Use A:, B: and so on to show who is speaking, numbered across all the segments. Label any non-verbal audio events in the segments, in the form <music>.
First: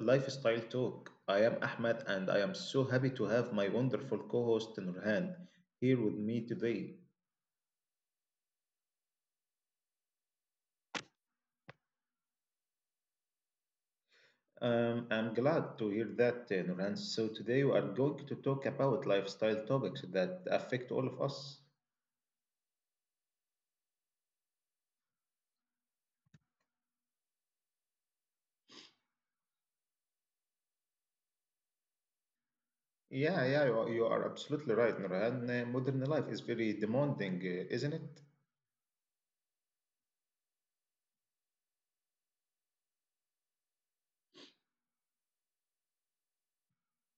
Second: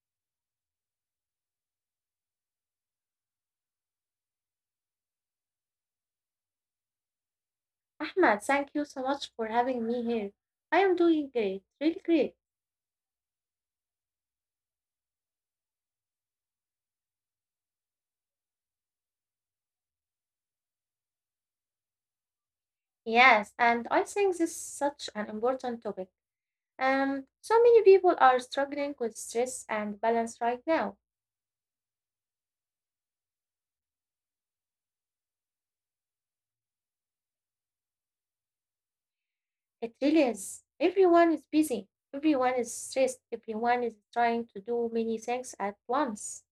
A: Lifestyle Talk. I am Ahmed and I am so happy to have my wonderful co-host Nurhan here with me today.
B: Ahmad, thank you so much for having me here. I am doing great, really great.
A: I'm glad to hear that, Nurhan. So today we are going to talk about lifestyle topics that affect all of us.
B: Yes, and I think this is such an important topic. So many people are struggling with stress and balance right now.
A: Yeah, yeah, you are absolutely right, Nurhan. Modern life is very demanding, isn't it?
B: It really is. Everyone is busy. Everyone is stressed. Everyone is trying to do many things at once.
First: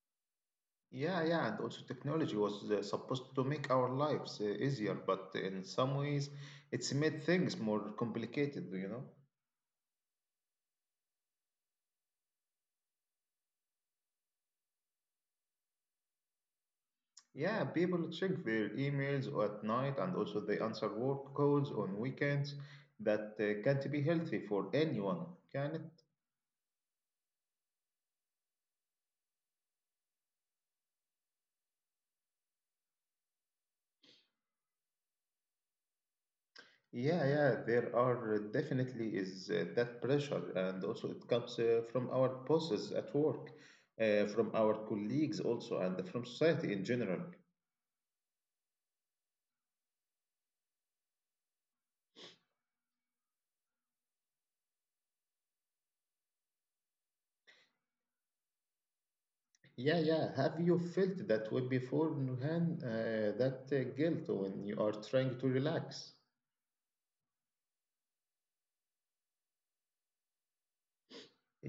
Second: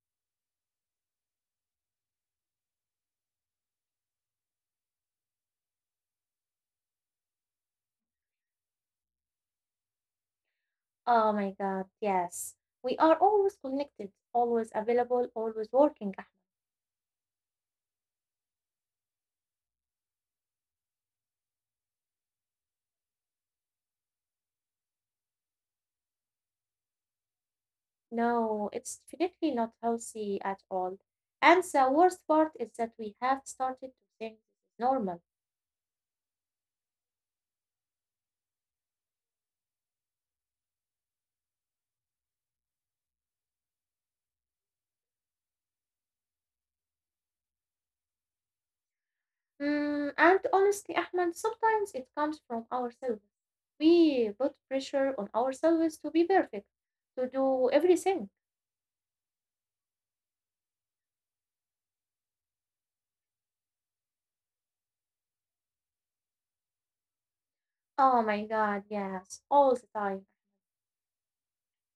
A: Yeah, yeah, and also technology was supposed to make our lives easier, but in some ways it's made things more complicated, you know?
B: Oh my God, yes. We are always connected, always available, always working.
A: Yeah, people check their emails at night and also they answer work calls on weekends that can't be healthy for anyone, can it?
B: No, it's definitely not healthy at all. And the worst part is that we have started to think this is normal.
A: Yeah, yeah, there are definitely is that pressure, and also it comes from our bosses at work, from our colleagues also, and from society in general.
B: And honestly, Ahmed, sometimes it comes from ourselves. We put pressure on ourselves to be perfect, to do everything.
A: Yeah, yeah. Have you felt that way before, Nuhan? That guilt when you are trying to relax?
B: Oh my God, yes, all the time.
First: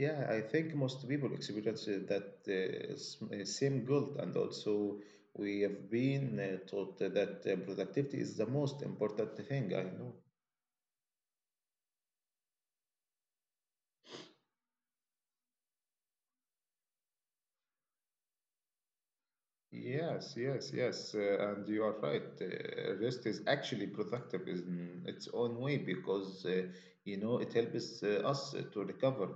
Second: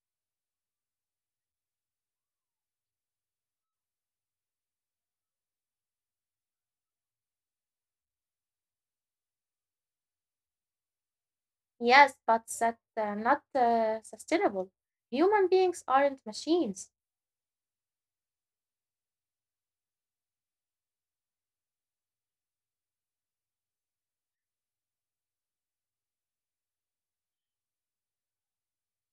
A: Yeah, I think most people experience that same guilt, and also we have been taught that productivity is the most important thing. I know.
B: Yes, but that's not sustainable. Human beings aren't machines.
A: Yes, yes, yes. And you are right. Rest is actually productive in its own way because, it helps us to recover.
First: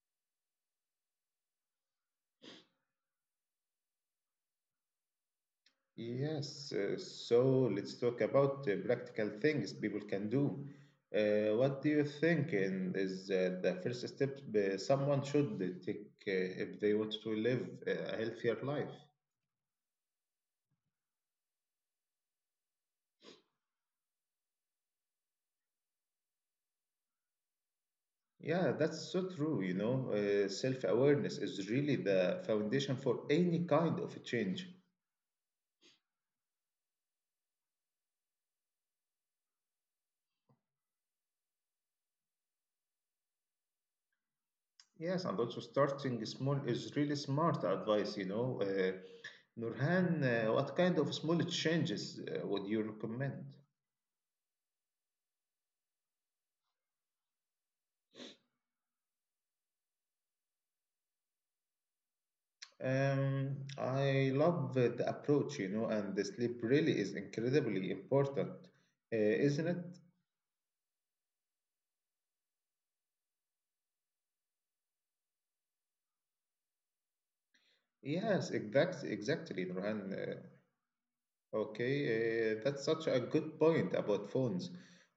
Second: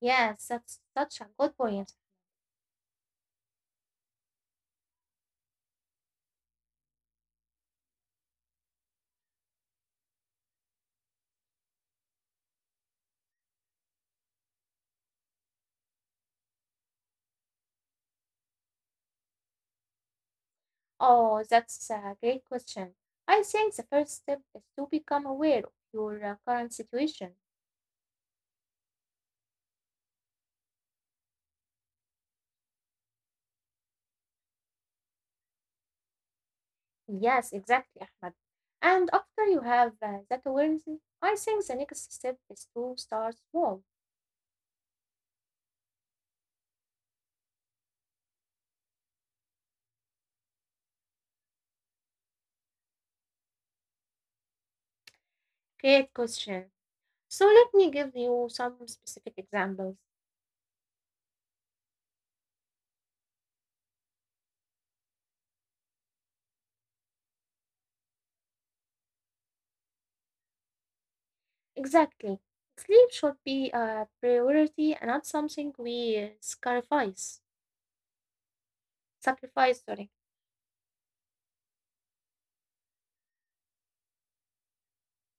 B: Yes, that's such a good point.
A: Yes, so let's talk about practical things people can do. What do you think is the first step someone should take if they want to live a healthier life?
B: Oh, that's a great question. I think the first step is to become aware of your current situation.
A: Yeah, that's so true, you know. Self-awareness is really the foundation for any kind of change.
B: Yes, exactly, Ahmed. And after you have that awareness, I think the next step is to start small.
A: Yes, and also starting small is really smart advice, you know. Nurhan, what kind of small changes would you recommend?
B: Great question. So let me give you some specific examples.
A: I love the approach, you know, and the sleep really is incredibly important, uh, isn't it?
B: Exactly. Sleep should be a priority and not something we sacrifice.
A: Yes, exactly,
B: Sacrifice,
A: exactly,
B: sorry.
A: Nurhan. Okay, that's such a good point about phones.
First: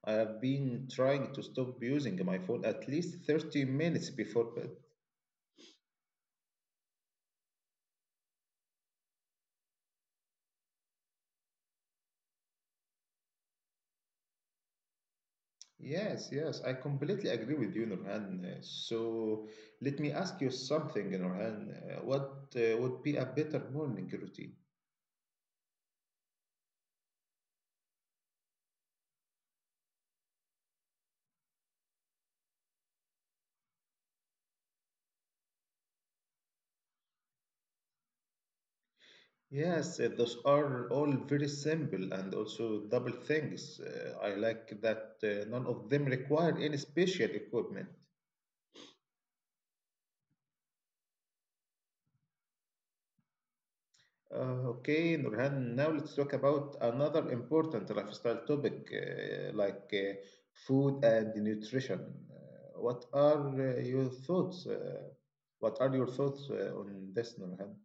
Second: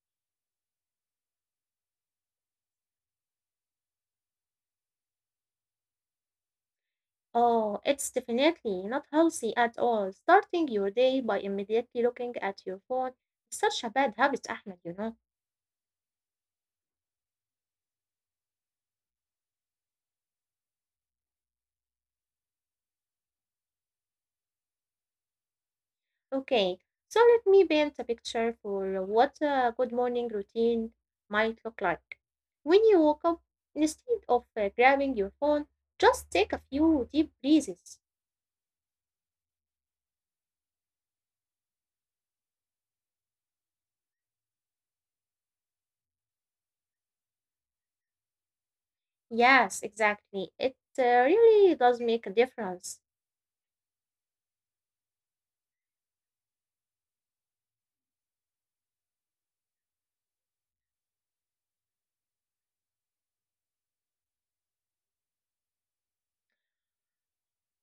A: I have been trying to stop using my phone at least 30 minutes before bed.
B: Oh, it's definitely not healthy at all. Starting your day by immediately looking at your phone is such a bad habit, Ahmed, you know.
A: Yes, yes, I completely agree with you, Nurhan. So let me ask you something, Nurhan. What would be a better morning routine?
B: Okay, so let me paint a picture for what a good morning routine might look like. When you woke up, instead of grabbing your phone, just take a few deep breaths.
A: Yes, those are all very simple and also double things. I like that none of them require any special equipment.
B: Yes, exactly. It really does make a difference.
A: Okay, Nurhan, now let's talk about another important lifestyle topic like food and nutrition. What are your thoughts? What are your thoughts on this, Nurhan?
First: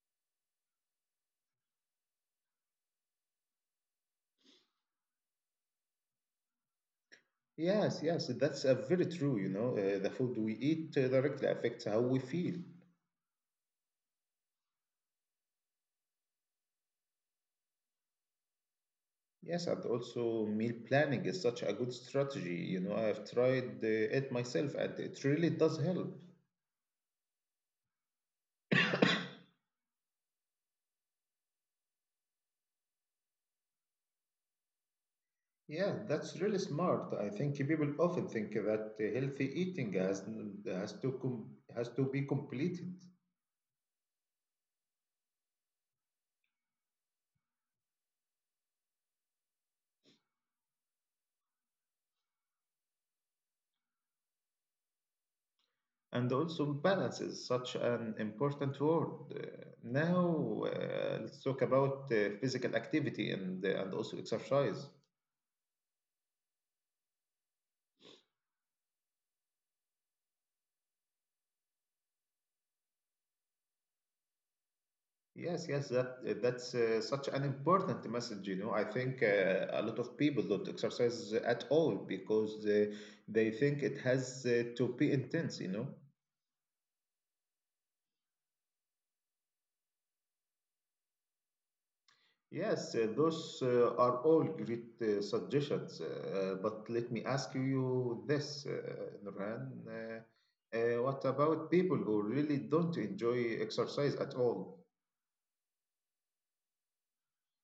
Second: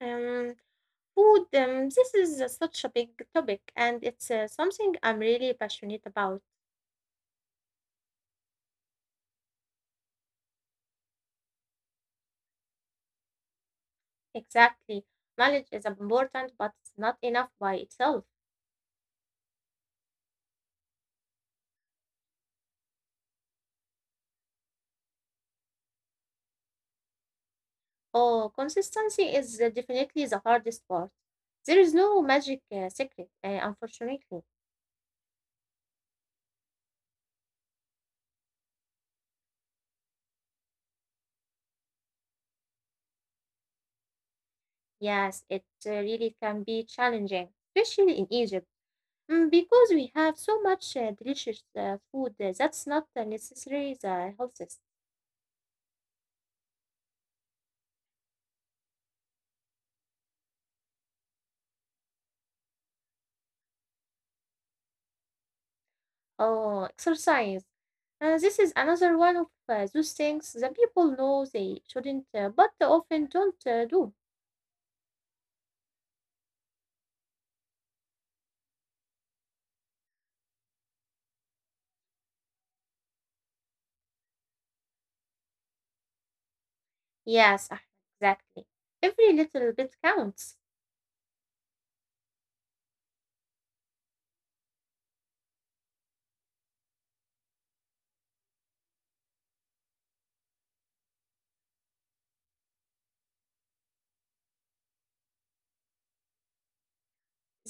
B: Um, Food, this is such a big topic, and it's something I'm really passionate about.
A: Yes, yes, that's very true. You know, the food we eat directly affects how we feel.
B: Exactly. Knowledge is important, but it's not enough by itself.
A: Yes, and also meal planning is such a good strategy. You know, I've tried it myself and it really does help.
B: Oh, consistency is definitely the hardest part. There is no magic secret, unfortunately.
A: Yeah, that's really smart. I think people often think that healthy eating has to com- has to be completed.
B: Yes, it really can be challenging, especially in Egypt, because we have so much delicious food that's not necessarily the healthiest.
A: And also balance is such an important word. Uh, now, let's talk about physical activity and also exercise.
B: Oh, exercise. This is another one of those things that people know they shouldn't, but they often don't do.
A: Yes, yes, that's such an important message. You know, I think a lot of people don't exercise at all because they think it has to be intense. You know.
B: Yes, Ahmed, exactly. Every little bit counts.
A: Yes, those are all great suggestions. But let me ask you this, Nurhan. What about people who really don't enjoy exercise at all?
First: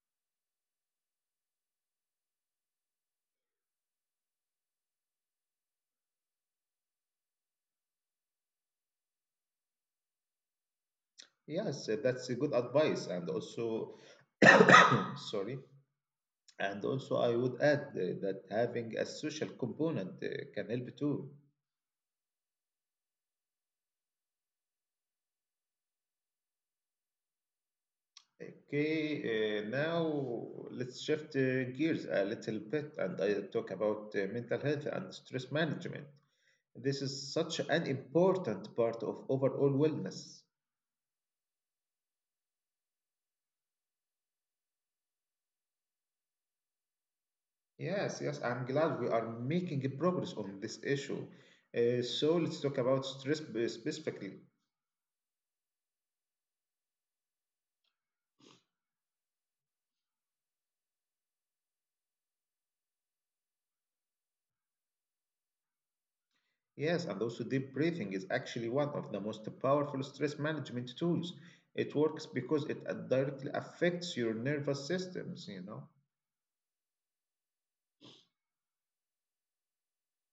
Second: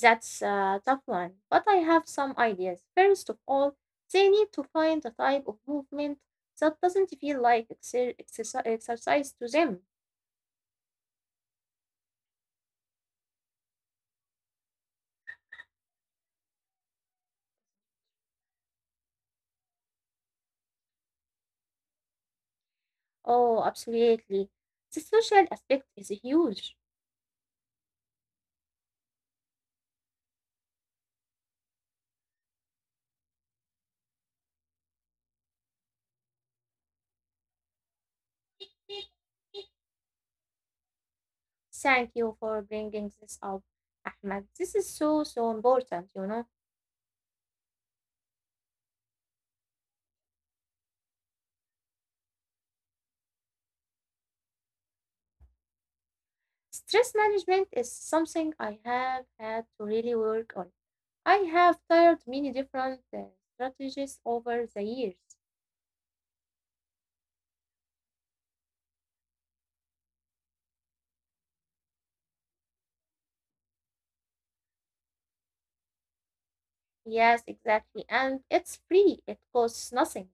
B: That's a tough one, but I have some ideas. First of all, they need to find a type of movement that doesn't feel like exercise to them.
A: Yes, that's a good advice, and also, <coughs> sorry, and also, I would add that having a social component can help too.
B: Oh, absolutely. The social aspect is huge.
A: Okay, now let's shift gears a little bit and I talk about mental health and stress management. This is such an important part of overall wellness.
B: Thank you for bringing this up, Ahmed. This is so, so important,
A: Yes, yes, I'm glad we are making progress on this issue. So let's talk about stress specifically.
B: Stress management is something I have had to really work on. I have tried many different strategies over the years.
A: Yes, and also deep breathing is actually one of the most powerful stress management tools. It works because it directly affects your nervous systems, you know.
B: Yes, exactly. And it's free, it costs nothing.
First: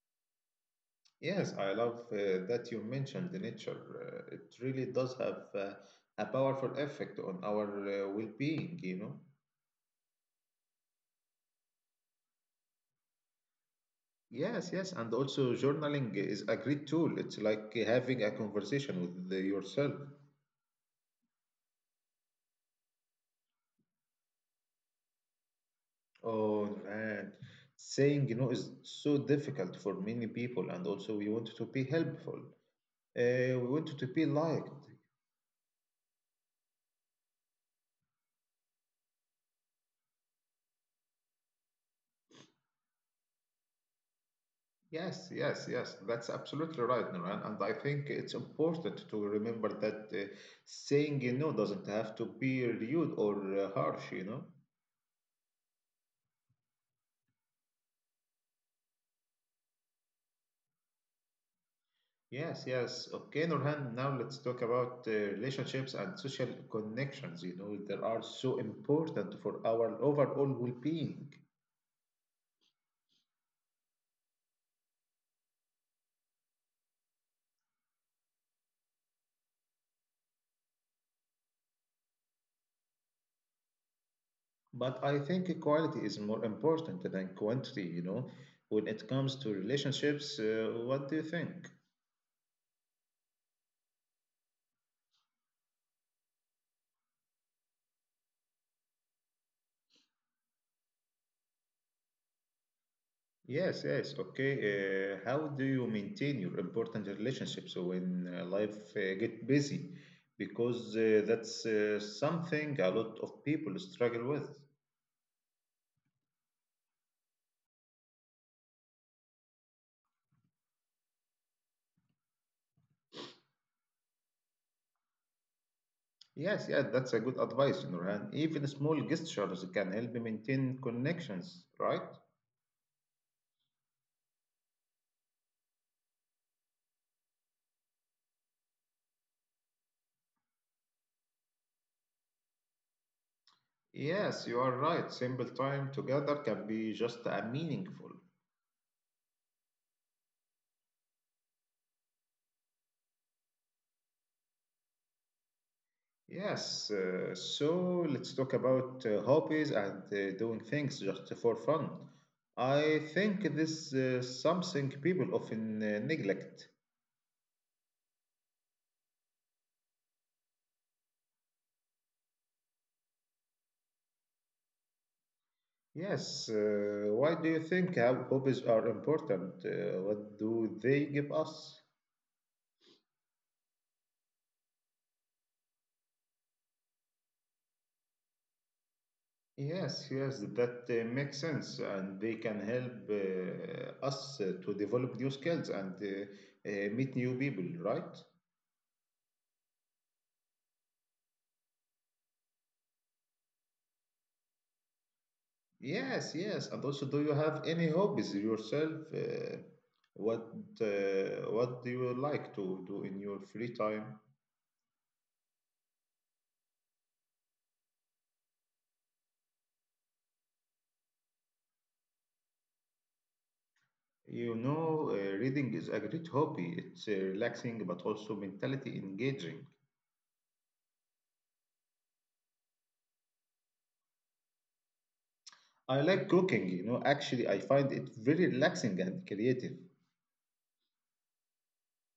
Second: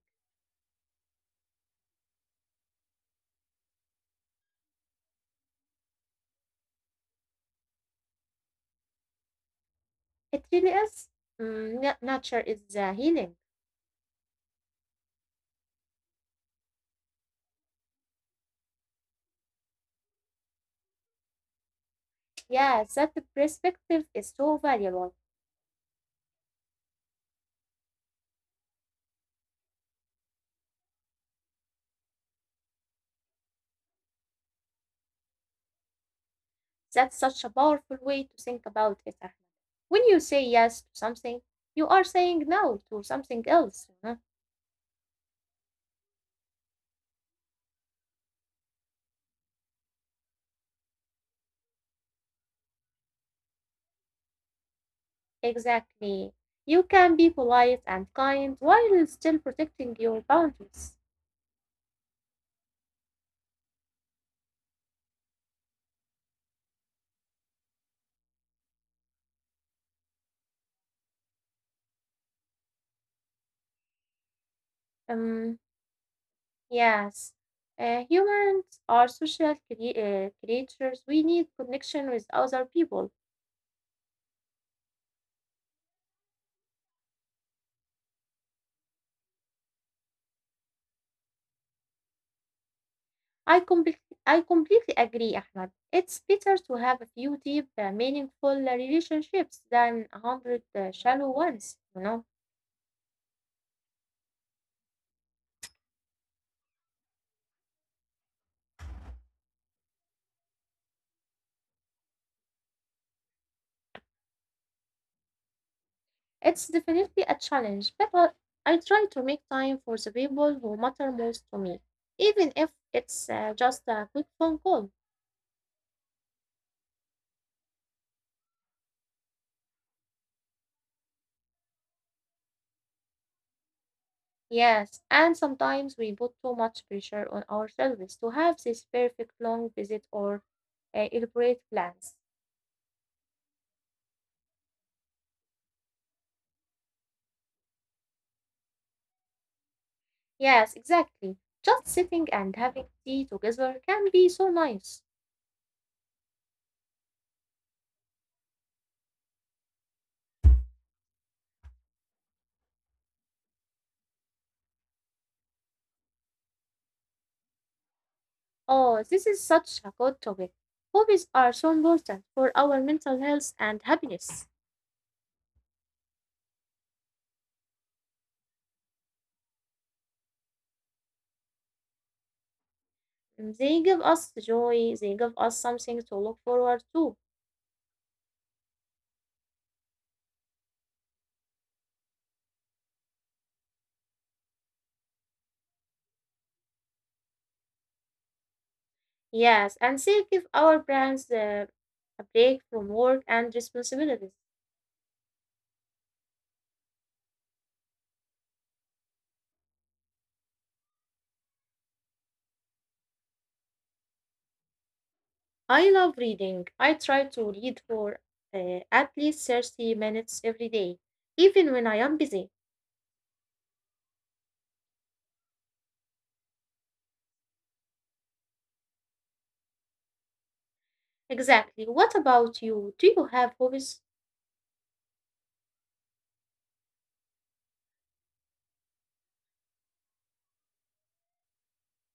A: Yes, I love that you mentioned the nature. It really does have a powerful effect on our well-being, you know.
B: It really is. Nature is the healing.
A: Yes, yes, and also journaling is a great tool. It's like having a conversation with yourself.
B: Yeah, that perspective is so valuable.
A: Oh man, saying no is so difficult for many people, and also we want to be helpful. We want to be liked.
B: That's such a powerful way to think about it, Ahmed. When you say yes to something, you are saying no to something else.
A: Yes, yes, yes. That's absolutely right, Nuran. And I think it's important to remember that saying no doesn't have to be rude or harsh. You know.
B: Exactly. You can be polite and kind while still protecting your boundaries.
A: Yes, yes. Okay, Nurhan. Now let's talk about relationships and social connections. You know, they are so important for our overall well-being.
B: Um, yes. Humans are social creatures. We need connection with other people.
A: But I think quality is more important than quantity, you know, when it comes to relationships. What do you think?
B: I, comple- I completely agree, Ahmed. It's better to have a few deep, meaningful relationships than a hundred shallow ones?
A: Yes, yes, okay. How do you maintain your important relationships when life get busy? Because that's something a lot of people struggle with.
B: It's definitely a challenge, but I try to make time for the people who matter most to me, even if it's just a quick phone call.
A: Yes, yeah, that's a good advice, you know, and even small gestures can help you maintain connections, right?
B: Yes, and sometimes we put too much pressure on ourselves to have this perfect long visit or elaborate plans.
A: Yes, you are right. Simple time together can be just meaningful.
B: Yes, exactly. Just sitting and having tea together can be so nice.
A: Yes, so let's talk about hobbies and doing things just for fun. I think this is something people often neglect.
B: Oh, this is such a good topic. Hobbies are so important for our mental health and happiness.
A: Yes, why do you think how hobbies are important? What do they give us?
B: They give us joy, they give us something to look forward to.
A: Yes, yes, that makes sense, and they can help us to develop new skills and meet new people, right?
B: Yes, and they give our brains a break from work and responsibilities.
A: Yes, yes. And also, do you have any hobbies yourself? What what do you like to do in your free time?
B: I love reading. I try to read for at least 30 minutes every day, even when I am busy.
A: You know, reading is a great hobby. It's relaxing, but also mentality engaging.
B: Exactly. What about you? Do you have hobbies?
A: I like cooking, you know. Actually, I find it very relaxing and creative.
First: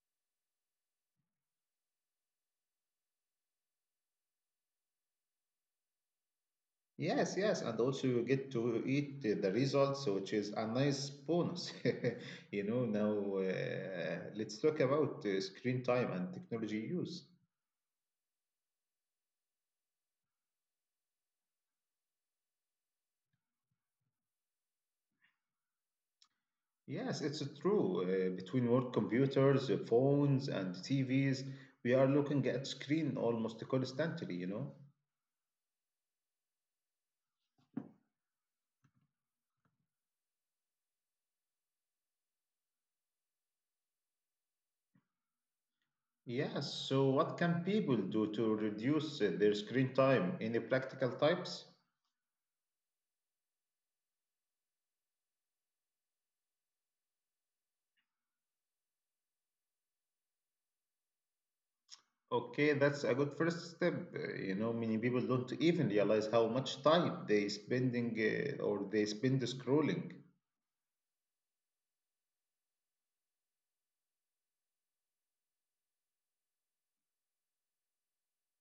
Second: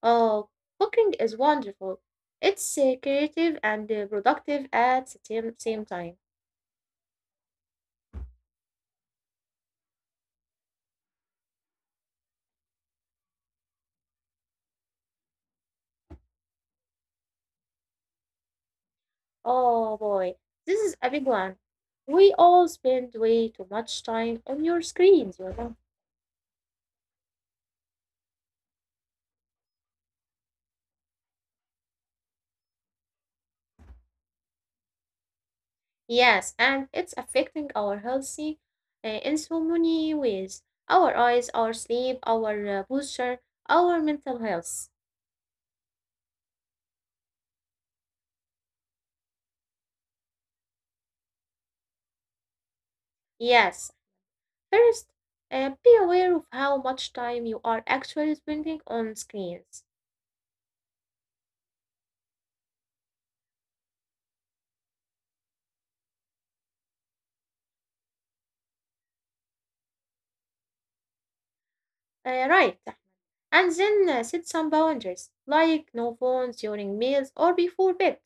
B: Oh, cooking is wonderful. It's creative and productive at the same time.
A: Yes, yes, and also you get to eat the results, which is a nice bonus. <laughs> You know, now let's talk about screen time and technology use.
B: Oh boy, this is a big one. We all spend way too much time on your screens, you know.
A: Yes, it's true. Between work computers, phones, and TVs, we are looking at screen almost constantly, you know?
B: Yes, and it's affecting our healthy in so many ways. Our eyes, our sleep, our posture, our mental health.
A: Yes, so what can people do to reduce their screen time? Any practical types?
B: Yes, first, be aware of how much time you are actually spending on screens.
A: Okay, that's a good first step. You know, many people don't even realize how much time they spending or they spend scrolling.
B: Right, and then set some boundaries, like no phones during meals or before bed.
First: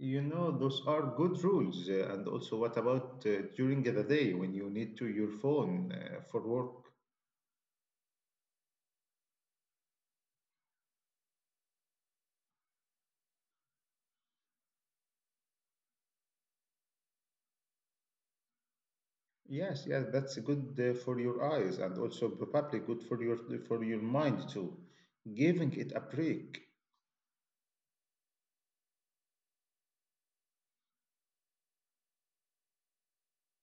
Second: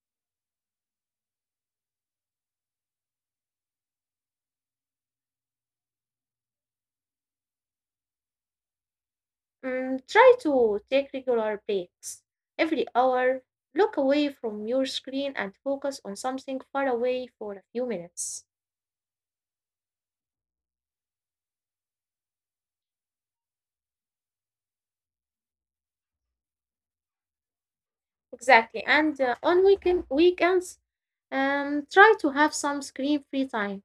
A: You know, those are good rules. And also, what about during the day when you need to your phone for work?
B: Try to take regular breaks. Every hour, look away from your screen and focus on something far away for a few minutes.
A: Yes, yes, that's good for your eyes and also probably good for your mind too. Giving it a break,
B: Exactly. And on weekends, try to have some screen-free time.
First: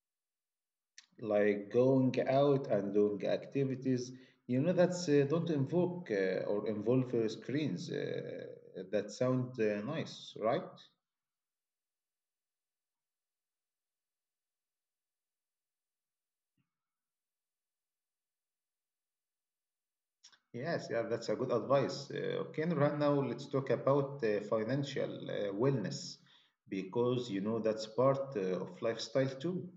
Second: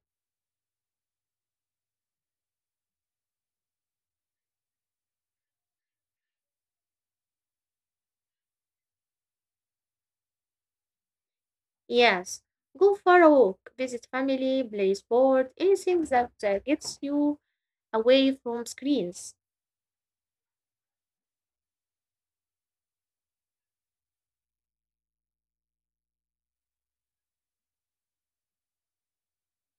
A: like going out and doing activities, you know, that's don't invoke or involve screens. That sound nice, right?
B: Yes. Go for a walk, visit family, play sport, anything that gets you away from screens.
A: Yes, yeah, that's a good advice. Okay, and right now let's talk about financial wellness because you know that's part of lifestyle too.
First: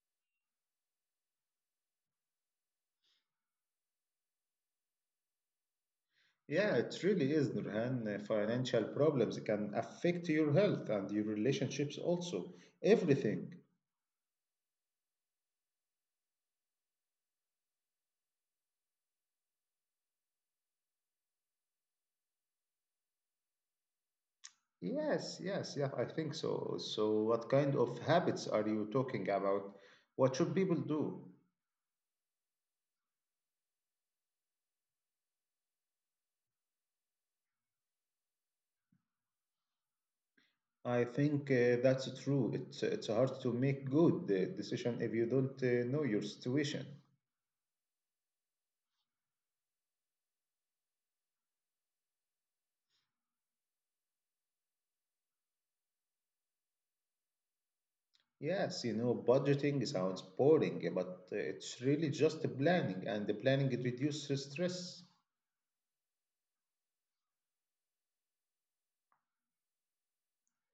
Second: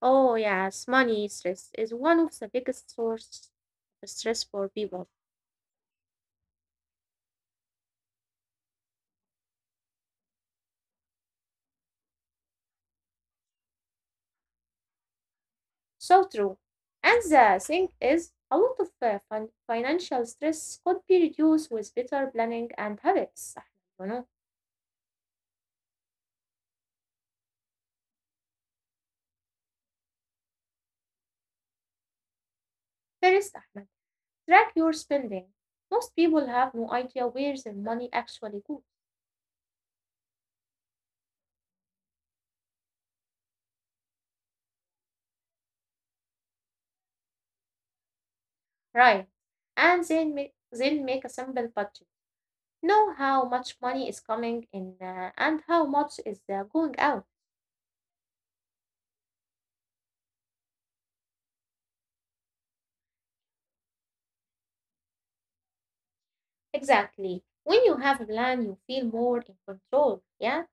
B: Oh yes, money stress is one of the biggest source of stress for people.
A: Yeah, it really is, Nurhan. Financial problems can affect your health and your relationships also. Everything.
B: So true. And the thing is, a lot of financial stress could be reduced with better planning and habits. Ahmed, you know,
A: Yes, yes, yeah, I think so. So, what kind of habits are you talking about? What should people do?
B: first, Ahmed, track your spending. Most people have no idea where their money actually goes.
A: I think that's true. It's hard to make good decision if you don't know your situation.
B: Right. And then make a simple budget. Know how much money is coming in and how much is going out.
A: Yes, you know, budgeting sounds boring, but it's really just planning, and the planning it reduces stress.
B: Exactly. When you have a plan, you feel more in control. Yeah.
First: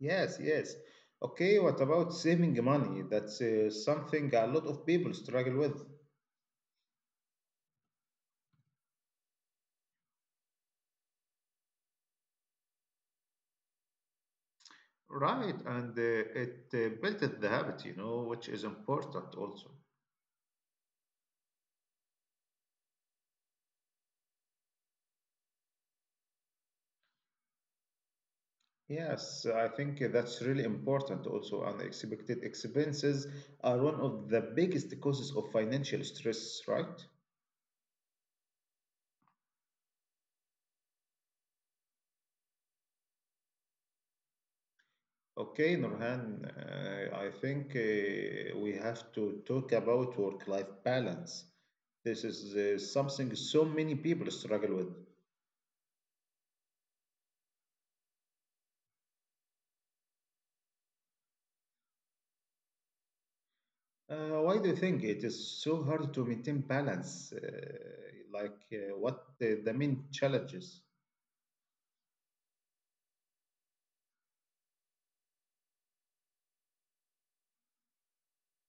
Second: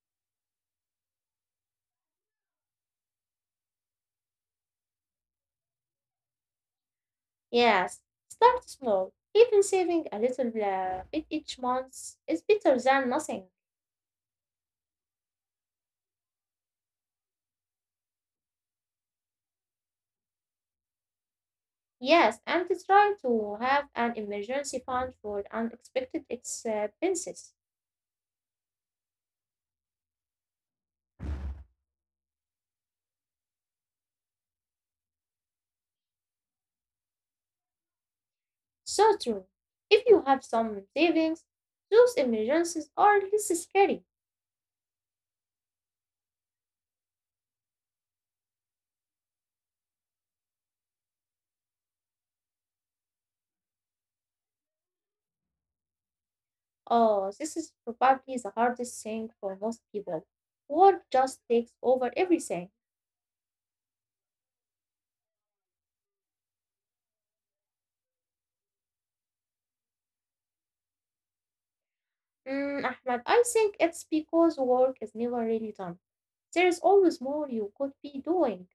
A: Yes, yes. Okay, what about saving money? That's something a lot of people struggle with.
B: Yes, start small. Even saving a little bit each month is better than nothing.
A: Right, and it built the habit, you know, which is important also.
B: Yes, and try to have an emergency fund for unexpected expenses.
A: Yes, I think that's really important also. Unexpected expenses are one of the biggest causes of financial stress, right?
B: So true. If you have some savings, those emergencies are less scary.
A: Okay, Nurhan, I think we have to talk about work-life balance. This is something so many people struggle with.
B: Oh, this is probably the hardest thing for most people. Work just takes over everything.
A: Why do you think it is so hard to maintain balance? What the main challenges?
B: Ahmed, I think it's because work is never really done, there is always more you could be doing.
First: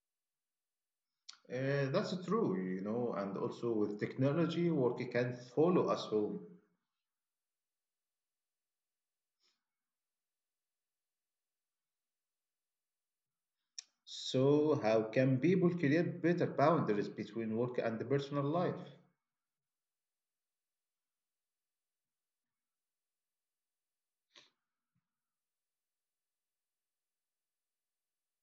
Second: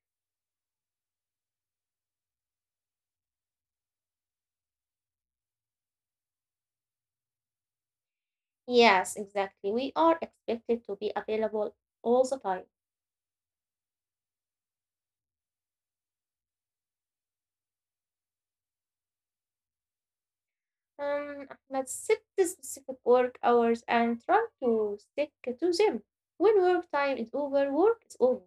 A: That's true, you know, and also with technology, work can follow us home.
B: Yes, exactly. We are expected to be available all the time.
A: So, how can people create better boundaries between work and the personal life?
B: Let's set the specific work hours and try to stick to them. When work time is over, work is over.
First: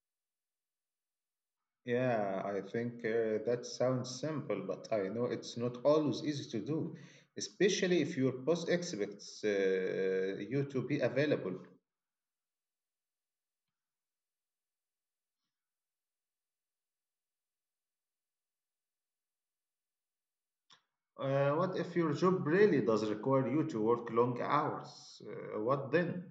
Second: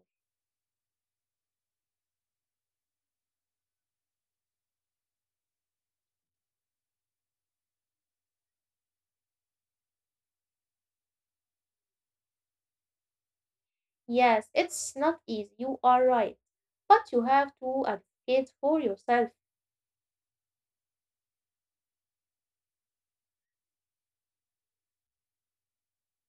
A: Yeah, I think that sounds simple, but I know it's not always easy to do, especially if your boss expects you to be available.
B: Yes, it's not easy. You are right. But you have to advocate for yourself.
A: What if your job really does require you to work long hours? What then?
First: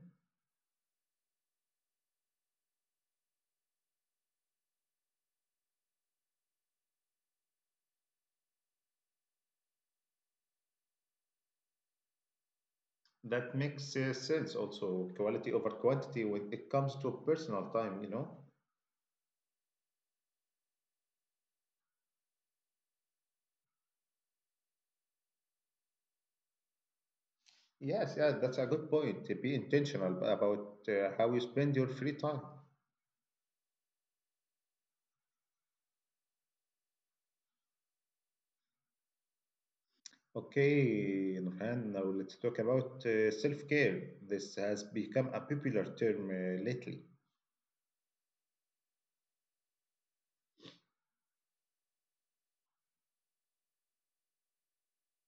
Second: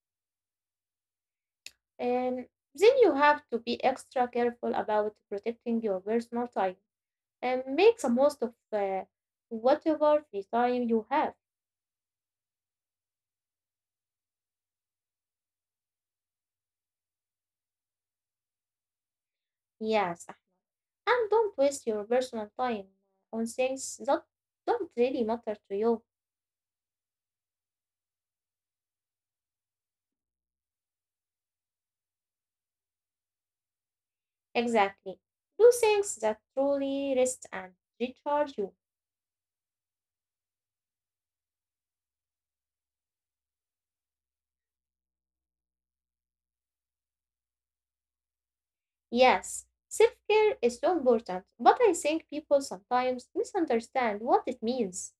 B: And then you have to be extra careful about protecting your personal time and make the most of whatever free time you have.
A: That makes sense also, quality over quantity when it comes to personal time, you know?
B: Yes, and don't waste your personal time on things that don't really matter to you.
A: Yes, yeah, that's a good point. Be intentional about how you spend your free time.
B: Exactly. Do things that truly rest and recharge you.
A: Okay, Nurhan, now let's talk about self care. This has become a popular term lately.
B: Yes, self care is so important, but I think people sometimes misunderstand what it means.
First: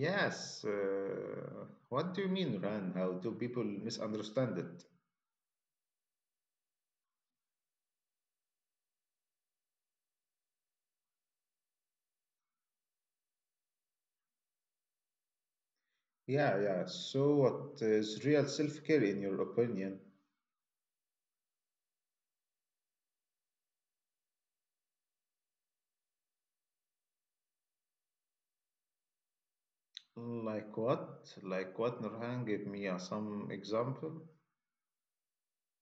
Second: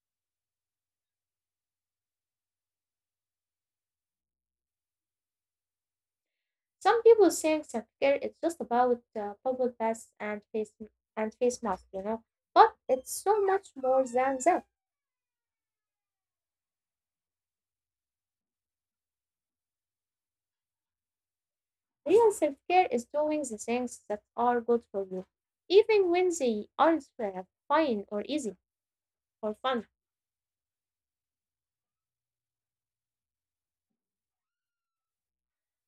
A: Yes, what do you mean, Nurhan? How do people misunderstand it?
B: Some people think self care is just about bubble baths and face masks, you know, but it's so much more than that.
A: Yeah, yeah. So, what is real self-care in your opinion?
B: Real self care is doing the things that are good for you, even when they aren't fine or easy or fun,
A: Like what? Like what, Nurhan? Give me some example.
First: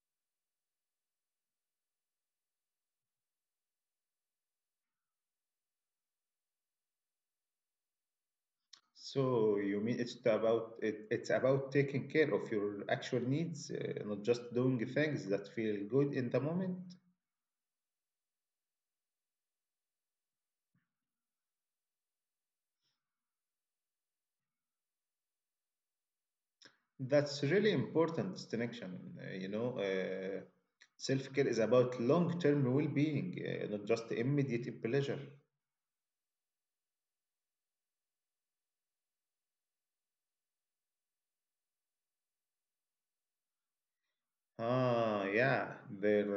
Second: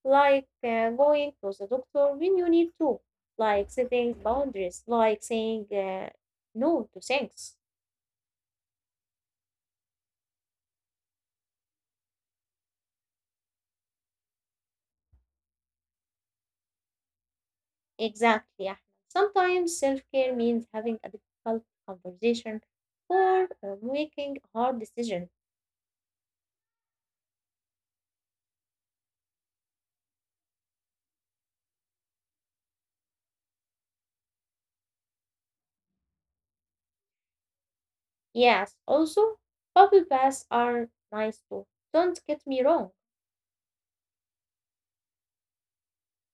B: like going to the doctor when you need to, like setting boundaries, like saying no to things.
A: So, you mean it's about it's about taking care of your actual needs, not just doing things that feel good in the moment?
B: Exactly, Ahmed. Sometimes self care means having a difficult conversation or making a hard decision.
A: That's really important distinction, you know. Self-care is about long-term well-being, not just immediate pleasure.
B: Yes, also, bubble baths are nice too. Don't get me wrong.
A: Yeah, there,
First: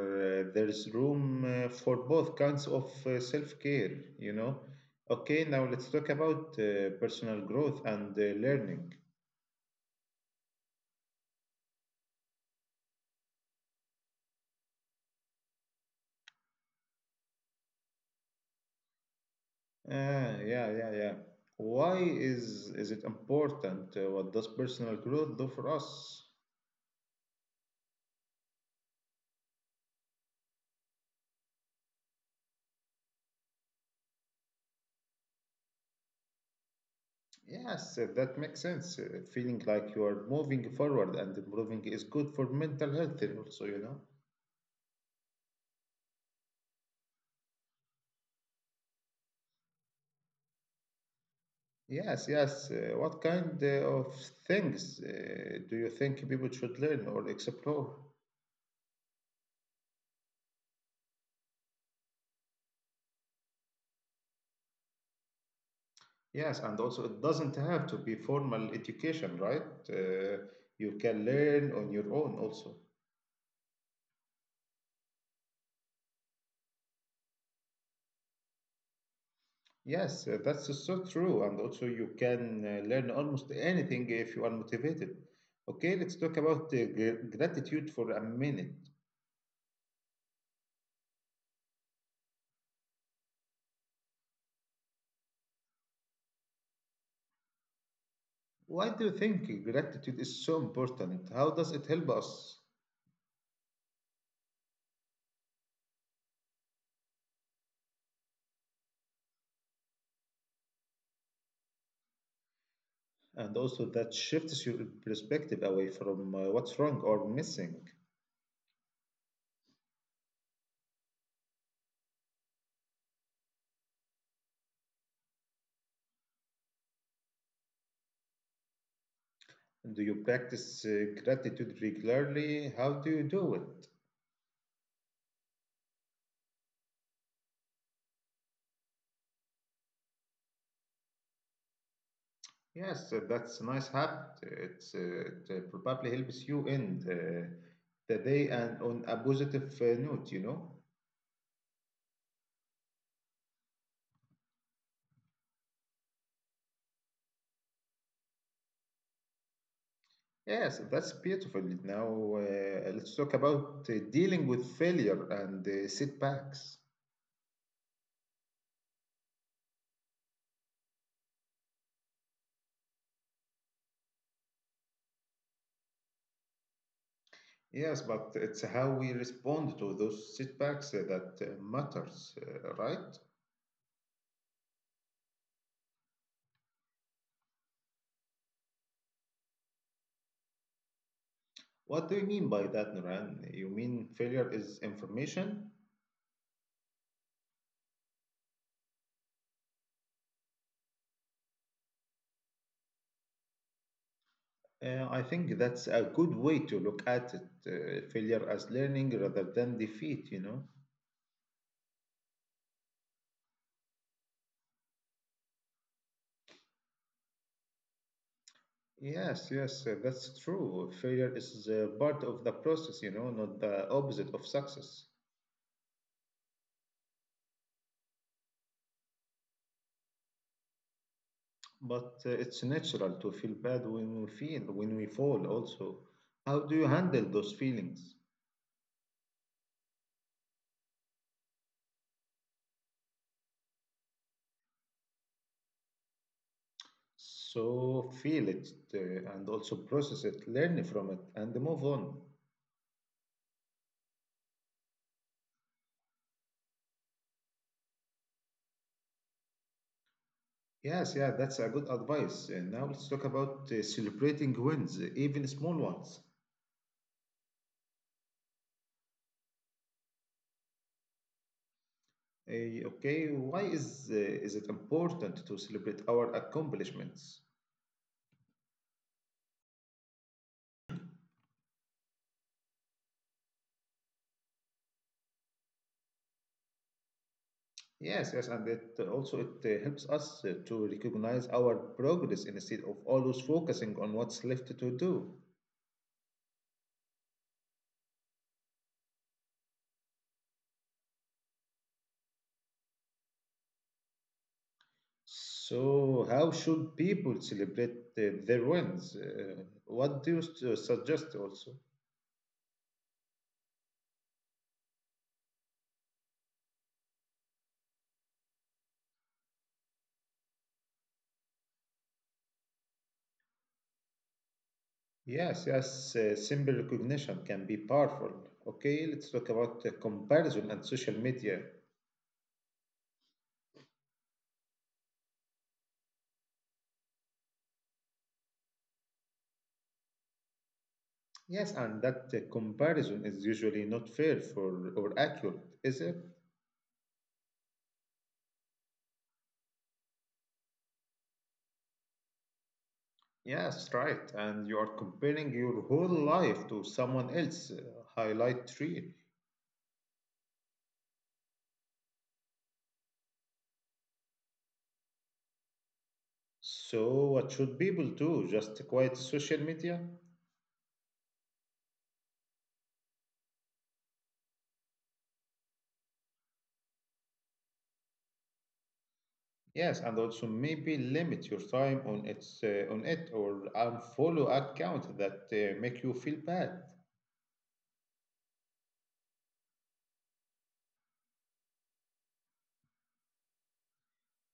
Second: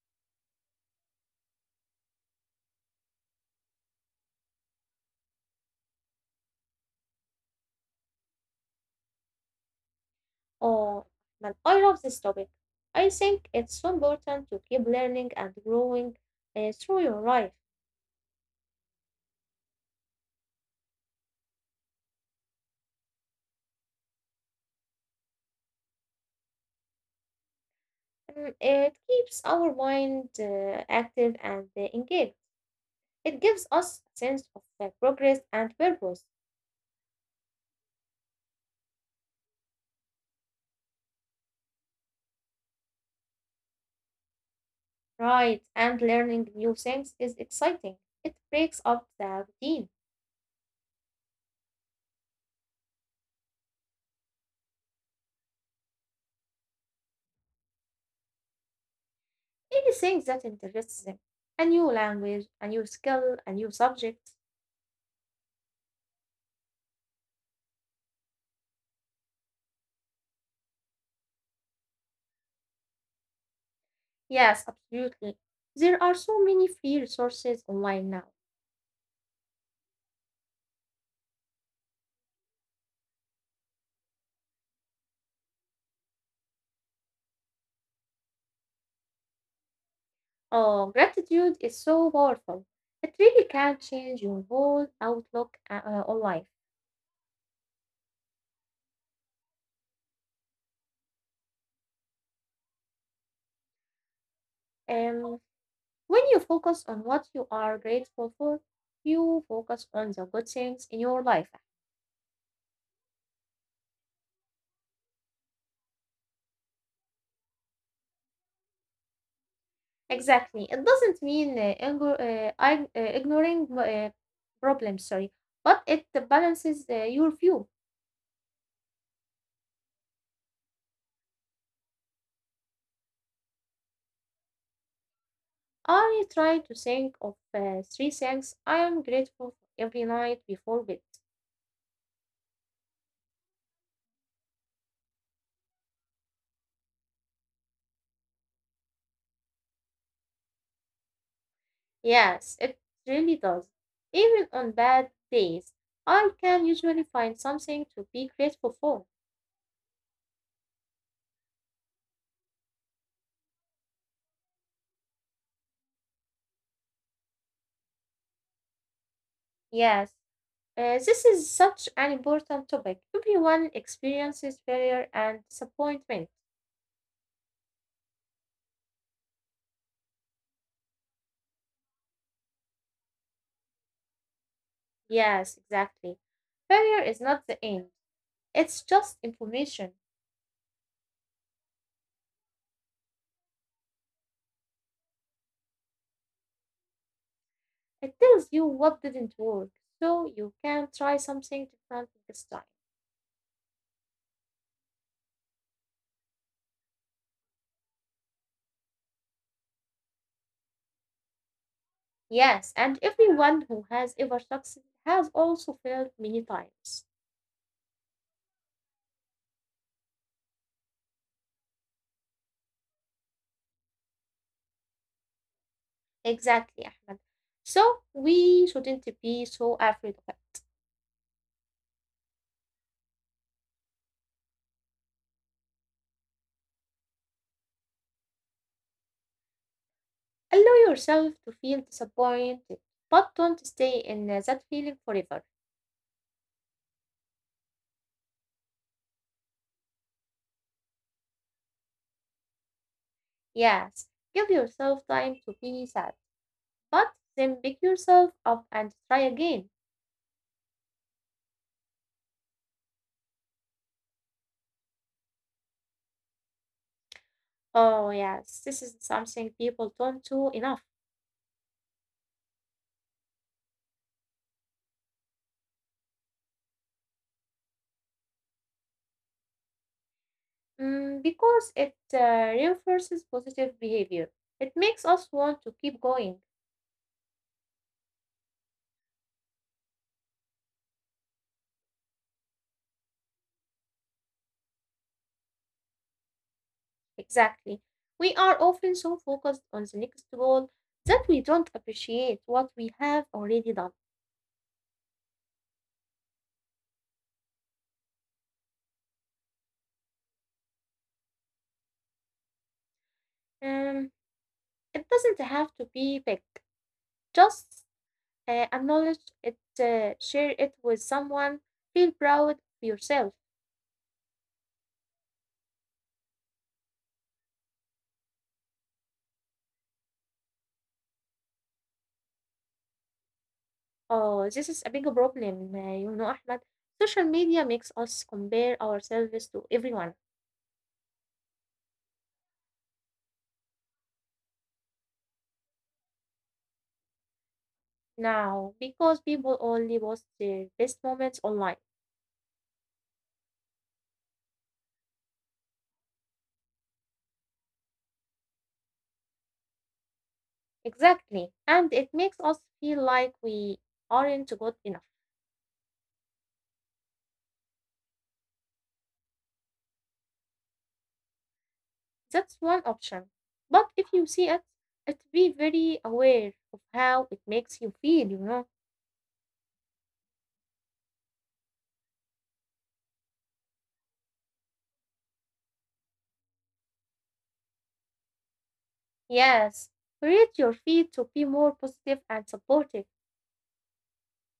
A: uh, there's room for both kinds of self-care, you know. Okay, now let's talk about personal growth and learning.
B: Oh, man, I love this topic. I think it's so important to keep learning and growing through your life.
A: Yeah. Why is it important? What does personal growth do for us?
B: It keeps our mind active and engaged. It gives us a sense of progress and purpose.
A: Yes, that makes sense. Feeling like you are moving forward and improving is good for mental health also, you know.
B: Right, and learning new things is exciting. It breaks up the routine.
A: Yes, yes. What kind of things do you think people should learn or explore?
B: Anything that interests them. A new language, a new skill, a new subject.
A: Yes, and also it doesn't have to be formal education, right? Uh, you can learn on your own also.
B: Yes, absolutely. There are so many free resources online now.
A: Yes, that's so true. And also, you can learn almost anything if you are motivated. Okay, let's talk about gratitude for a minute.
B: Oh, gratitude is so powerful. It really can change your whole outlook on life.
A: Why do you think gratitude is so important? How does it help us?
B: Um, when you focus on what you are grateful for, you focus on the good things in your life.
A: And also, that shifts your perspective away from what's wrong or missing.
B: Exactly. It doesn't mean ignoring problems, sorry, but it balances your view.
A: Do you practice gratitude regularly? How do you do it?
B: I try to think of three things I am grateful for every night before bed.
A: Yes, that's a nice habit. It probably helps you end the day and on a positive note, you know?
B: Yes, it really does. Even on bad days, I can usually find something to be grateful for.
A: Yes, that's beautiful. Now, let's talk about dealing with failure and setbacks.
B: Yes, this is such an important topic. Everyone experiences failure and disappointment.
A: Yes, but it's how we respond to those setbacks that matters, right?
B: Yes, exactly. Failure is not the end, it's just information.
A: What do you mean by that, Nuran? You mean failure is information?
B: It tells you what didn't work, so you can try something different this time.
A: I think that's a good way to look at it. Failure as learning rather than defeat, you know?
B: Yes, and everyone who has ever succeeded has also failed many times.
A: Yes, yes, that's true. Failure is part of the process, you know, not the opposite of success.
B: Exactly, Ahmed. So we shouldn't be so afraid of it.
A: But it's natural to feel bad when we fall also. How do you handle those feelings?
B: Allow yourself to feel disappointed, but don't stay in that feeling forever.
A: So feel it and also process it, learn from it, and move on.
B: Yes, give yourself time to be sad, but then pick yourself up and try again.
A: Yes, yeah, that's a good advice. And now let's talk about celebrating wins, even small ones.
B: Oh, yes, this is something people don't do enough,
A: Okay, why is it important to celebrate our accomplishments?
B: because it reinforces positive behavior. It makes us want to keep going.
A: Yes, yes, and it also it helps us to recognize our progress instead of always focusing on what's left to do.
B: Exactly. We are often so focused on the next goal that we don't appreciate what we have already done.
A: So, how should people celebrate their wins? What do you suggest also?
B: Um, it doesn't have to be big. Just acknowledge it, share it with someone, feel proud of yourself.
A: Yes, yes, simple recognition can be powerful. Okay, let's talk about comparison and social media.
B: Oh, this is a big problem, you know, Ahmed. Social media makes us compare ourselves to everyone
A: Yes, and that comparison is usually not fair for or accurate, is it?
B: now because people only post their best moments online.
A: Yes, right. And you are comparing your whole life to someone else' highlight reel.
B: Exactly. And it makes us feel like we aren't good enough.
A: So, what should people do? Just quiet social media?
B: That's one option. But if you see it, it be very aware of how it makes you feel,
A: Yes, and also maybe limit your time on it or unfollow accounts that make you feel bad.
B: Yes. Create your feed to be more positive and supportive.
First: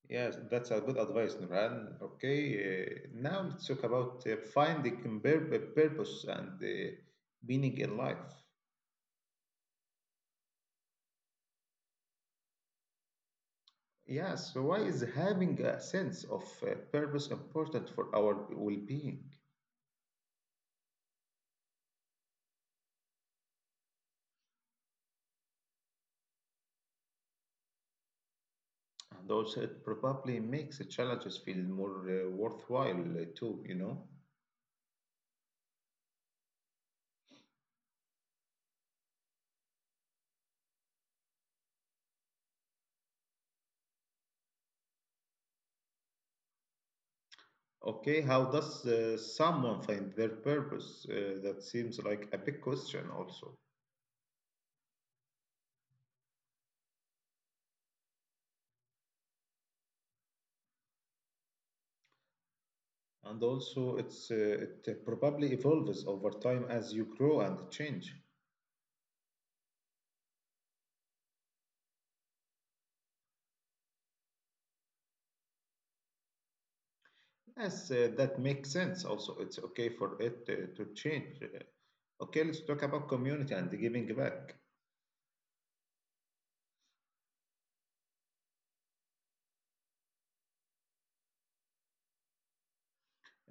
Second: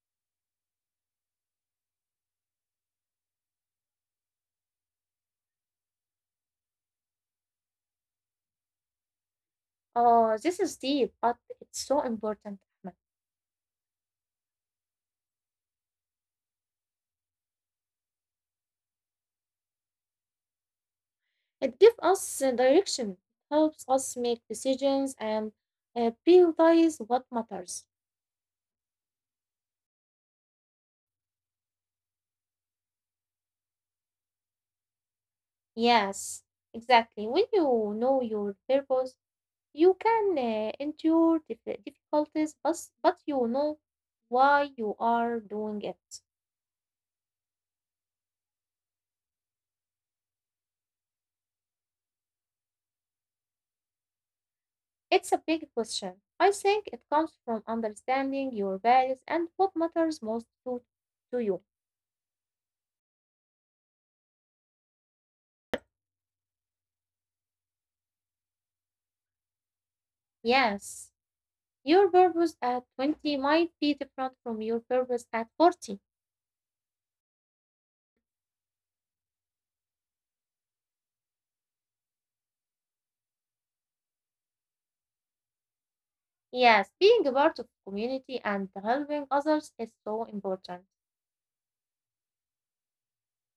A: Yes, that's a good advice, Nuran. Okay, now let's talk about finding purpose and meaning in life.
B: Oh, this is deep, but it's so important, Ahmed.
A: Yes, so why is having a sense of purpose important for our well-being?
B: It gives us direction, helps us make decisions and prioritize what matters.
A: And also, it probably makes the challenges feel more worthwhile too, you know?
B: Yes, exactly. When you know your purpose, you can endure difficulties, but you know why you are doing it.
A: Okay, how does someone find their purpose? That seems like a big question also.
B: It's a big question. I think it comes from understanding your values and what matters most to you.
A: And also, it probably evolves over time as you grow and change.
B: Yes, your purpose at 20 might be different from your purpose at 40.
A: Yes, that makes sense. Also, it's okay for it to change. Okay, let's talk about community and giving back.
B: Yes, being a part of community and helping others is so important.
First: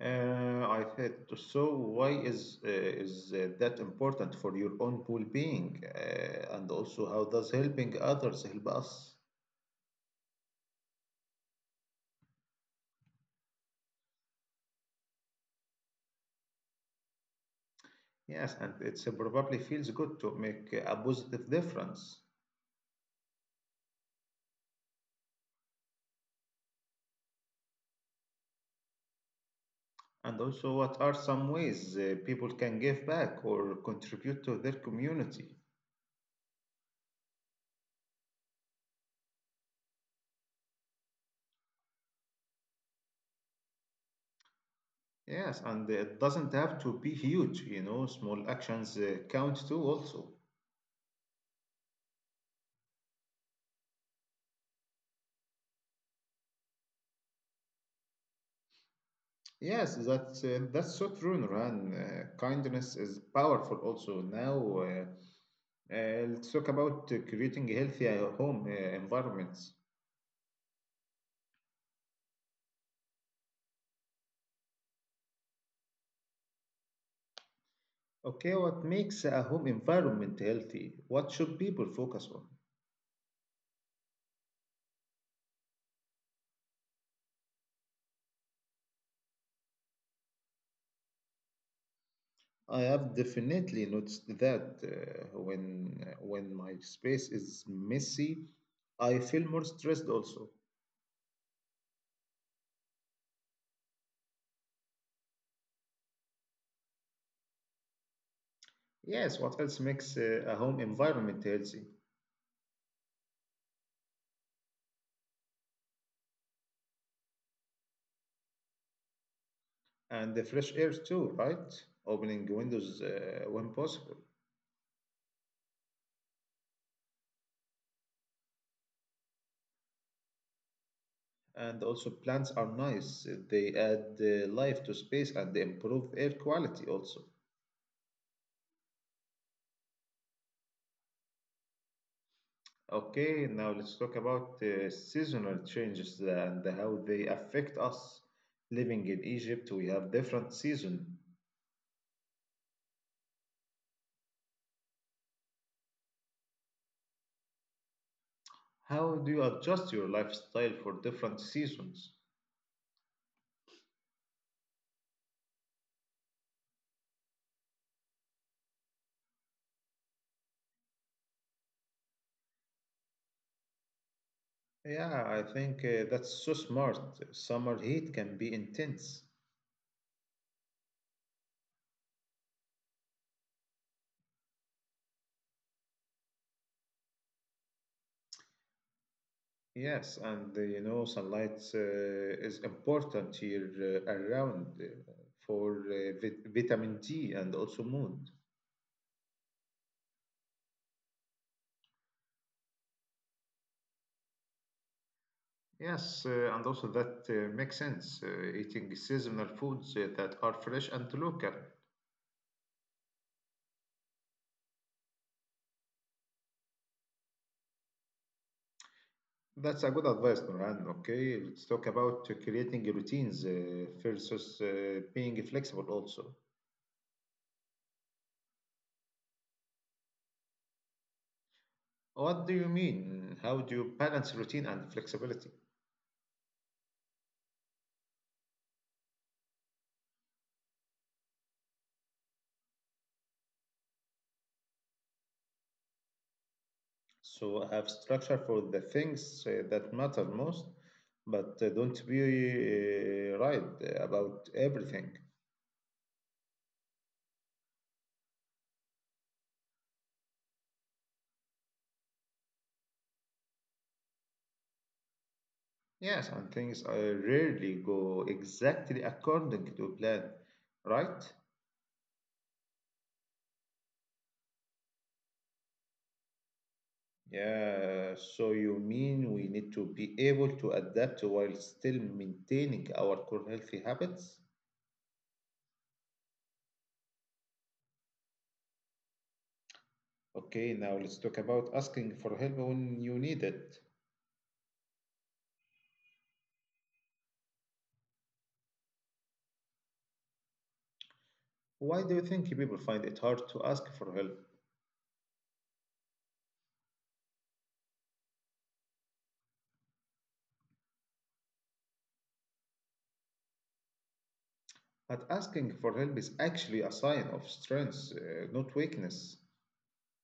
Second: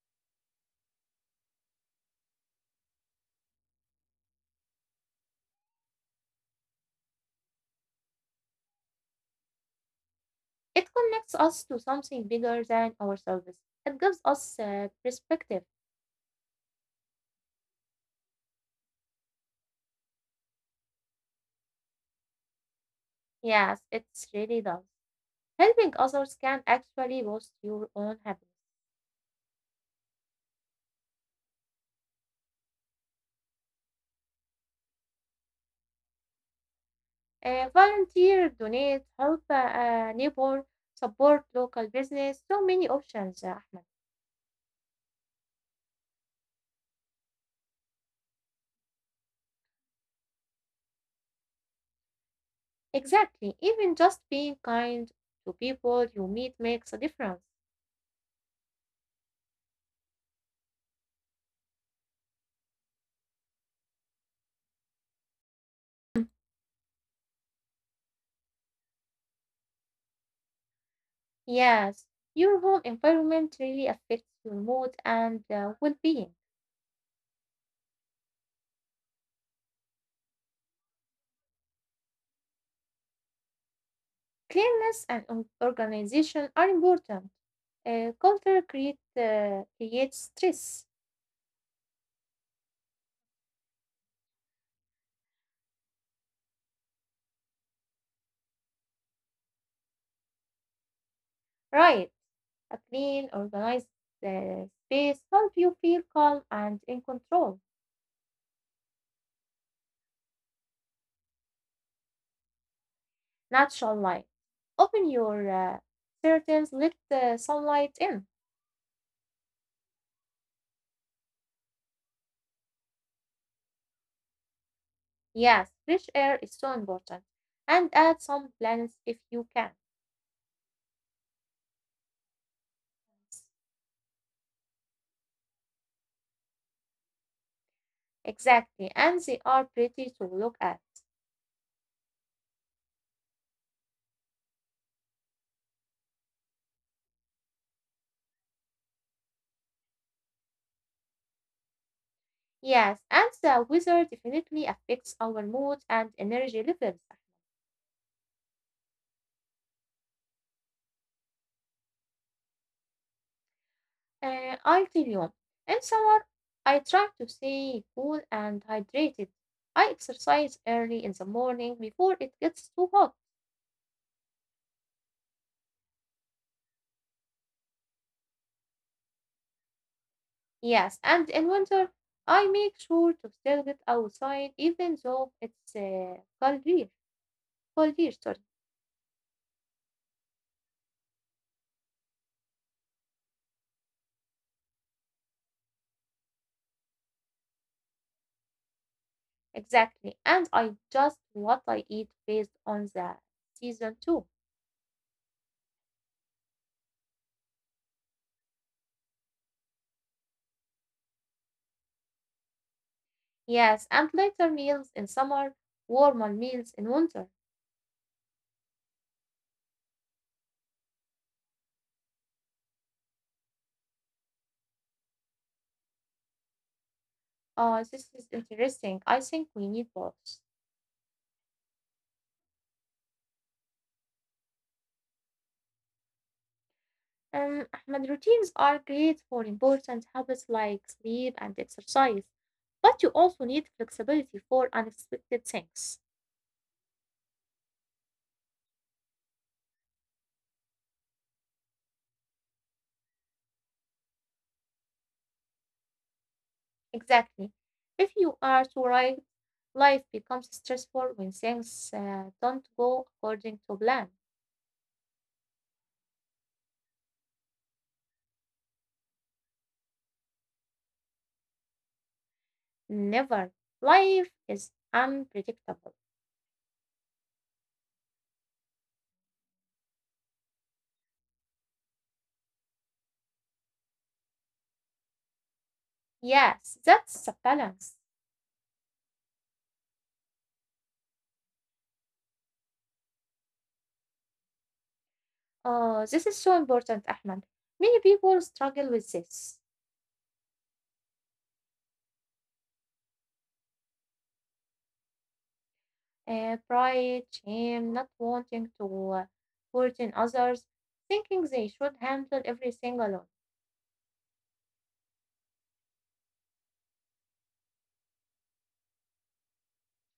A: I said, so why is that important for your own well-being, and also how does helping others help us?
B: It connects us to something bigger than ourselves. It gives us perspective.
A: Yes, and it's probably feels good to make a positive difference.
B: Yes, it's really does. Helping others can actually boost your own happiness.
A: And also, what are some ways people can give back or contribute to their community?
B: Volunteer, donate, help a neighbor, support local business. So many options, Ahmed.
A: Yes, and it doesn't have to be huge, you know, small actions count too also.
B: Exactly. Even just being kind to people you meet makes a difference.
A: Yes, that's so true, Nurhan. Kindness is powerful also. Now, let's talk about creating a healthy home environments.
B: Yes, your home environment really affects your mood and well-being.
A: Okay, what makes a home environment healthy? What should people focus on?
B: Cleanliness and organization are important. Culture creates stress,
A: I have definitely noticed that when my space is messy, I feel more stressed also.
B: right? A clean, organized space helps you feel calm and in control.
A: Yes, what else makes a home environment healthy?
B: Natural light. Open your curtains, let the sunlight in.
A: And the fresh air too, right? Opening windows when possible.
B: Yes, fresh air is so important. And add some plants if you can.
A: And also plants are nice. They add life to space and they improve air quality also.
B: Exactly, and they are pretty to look at.
A: Okay, now let's talk about seasonal changes and how they affect us. Living in Egypt, we have different seasons.
B: Yes, and the weather definitely affects our mood and energy levels.
A: How do you adjust your lifestyle for different seasons?
B: I tell you, in summer, I try to stay cool and hydrated. I exercise early in the morning before it gets too hot.
A: Yeah, I think that's so smart. Summer heat can be intense.
B: Yes, and in winter, I make sure to still get outside even though it's colder. Colder, sorry.
A: Yes, and you know, sunlight is important here around for vit- vitamin D and also mood.
B: Exactly. And I adjust what I eat based on the season too.
A: Yes, and also that makes sense. Eating seasonal foods that are fresh and local.
B: Yes, and lighter meals in summer, warmer meals in winter.
A: That's a good advice, Noran. Okay, let's talk about creating routines versus being flexible also.
B: Oh, this is interesting. I think we need both.
A: What do you mean? How do you balance routine and flexibility?
B: Ahmed, routines are great for important habits like sleep and exercise, but you also need flexibility for unexpected things.
A: So have structure for the things that matter most, but don't be right about everything.
B: Exactly. If you are too right, life becomes stressful when things don't go according to plan.
A: Yes, and things rarely go exactly according to plan, right?
B: Never. Life is unpredictable.
A: Yeah, so you mean we need to be able to adapt while still maintaining our core healthy habits?
B: Yes, that's the balance.
A: Okay, now let's talk about asking for help when you need it.
B: Oh, this is so important, Ahmed. Many people struggle with this.
A: Why do you think people find it hard to ask for help?
B: Pride, shame, not wanting to burden others, thinking they should handle everything alone.
A: But asking for help is actually a sign of strength, not weakness.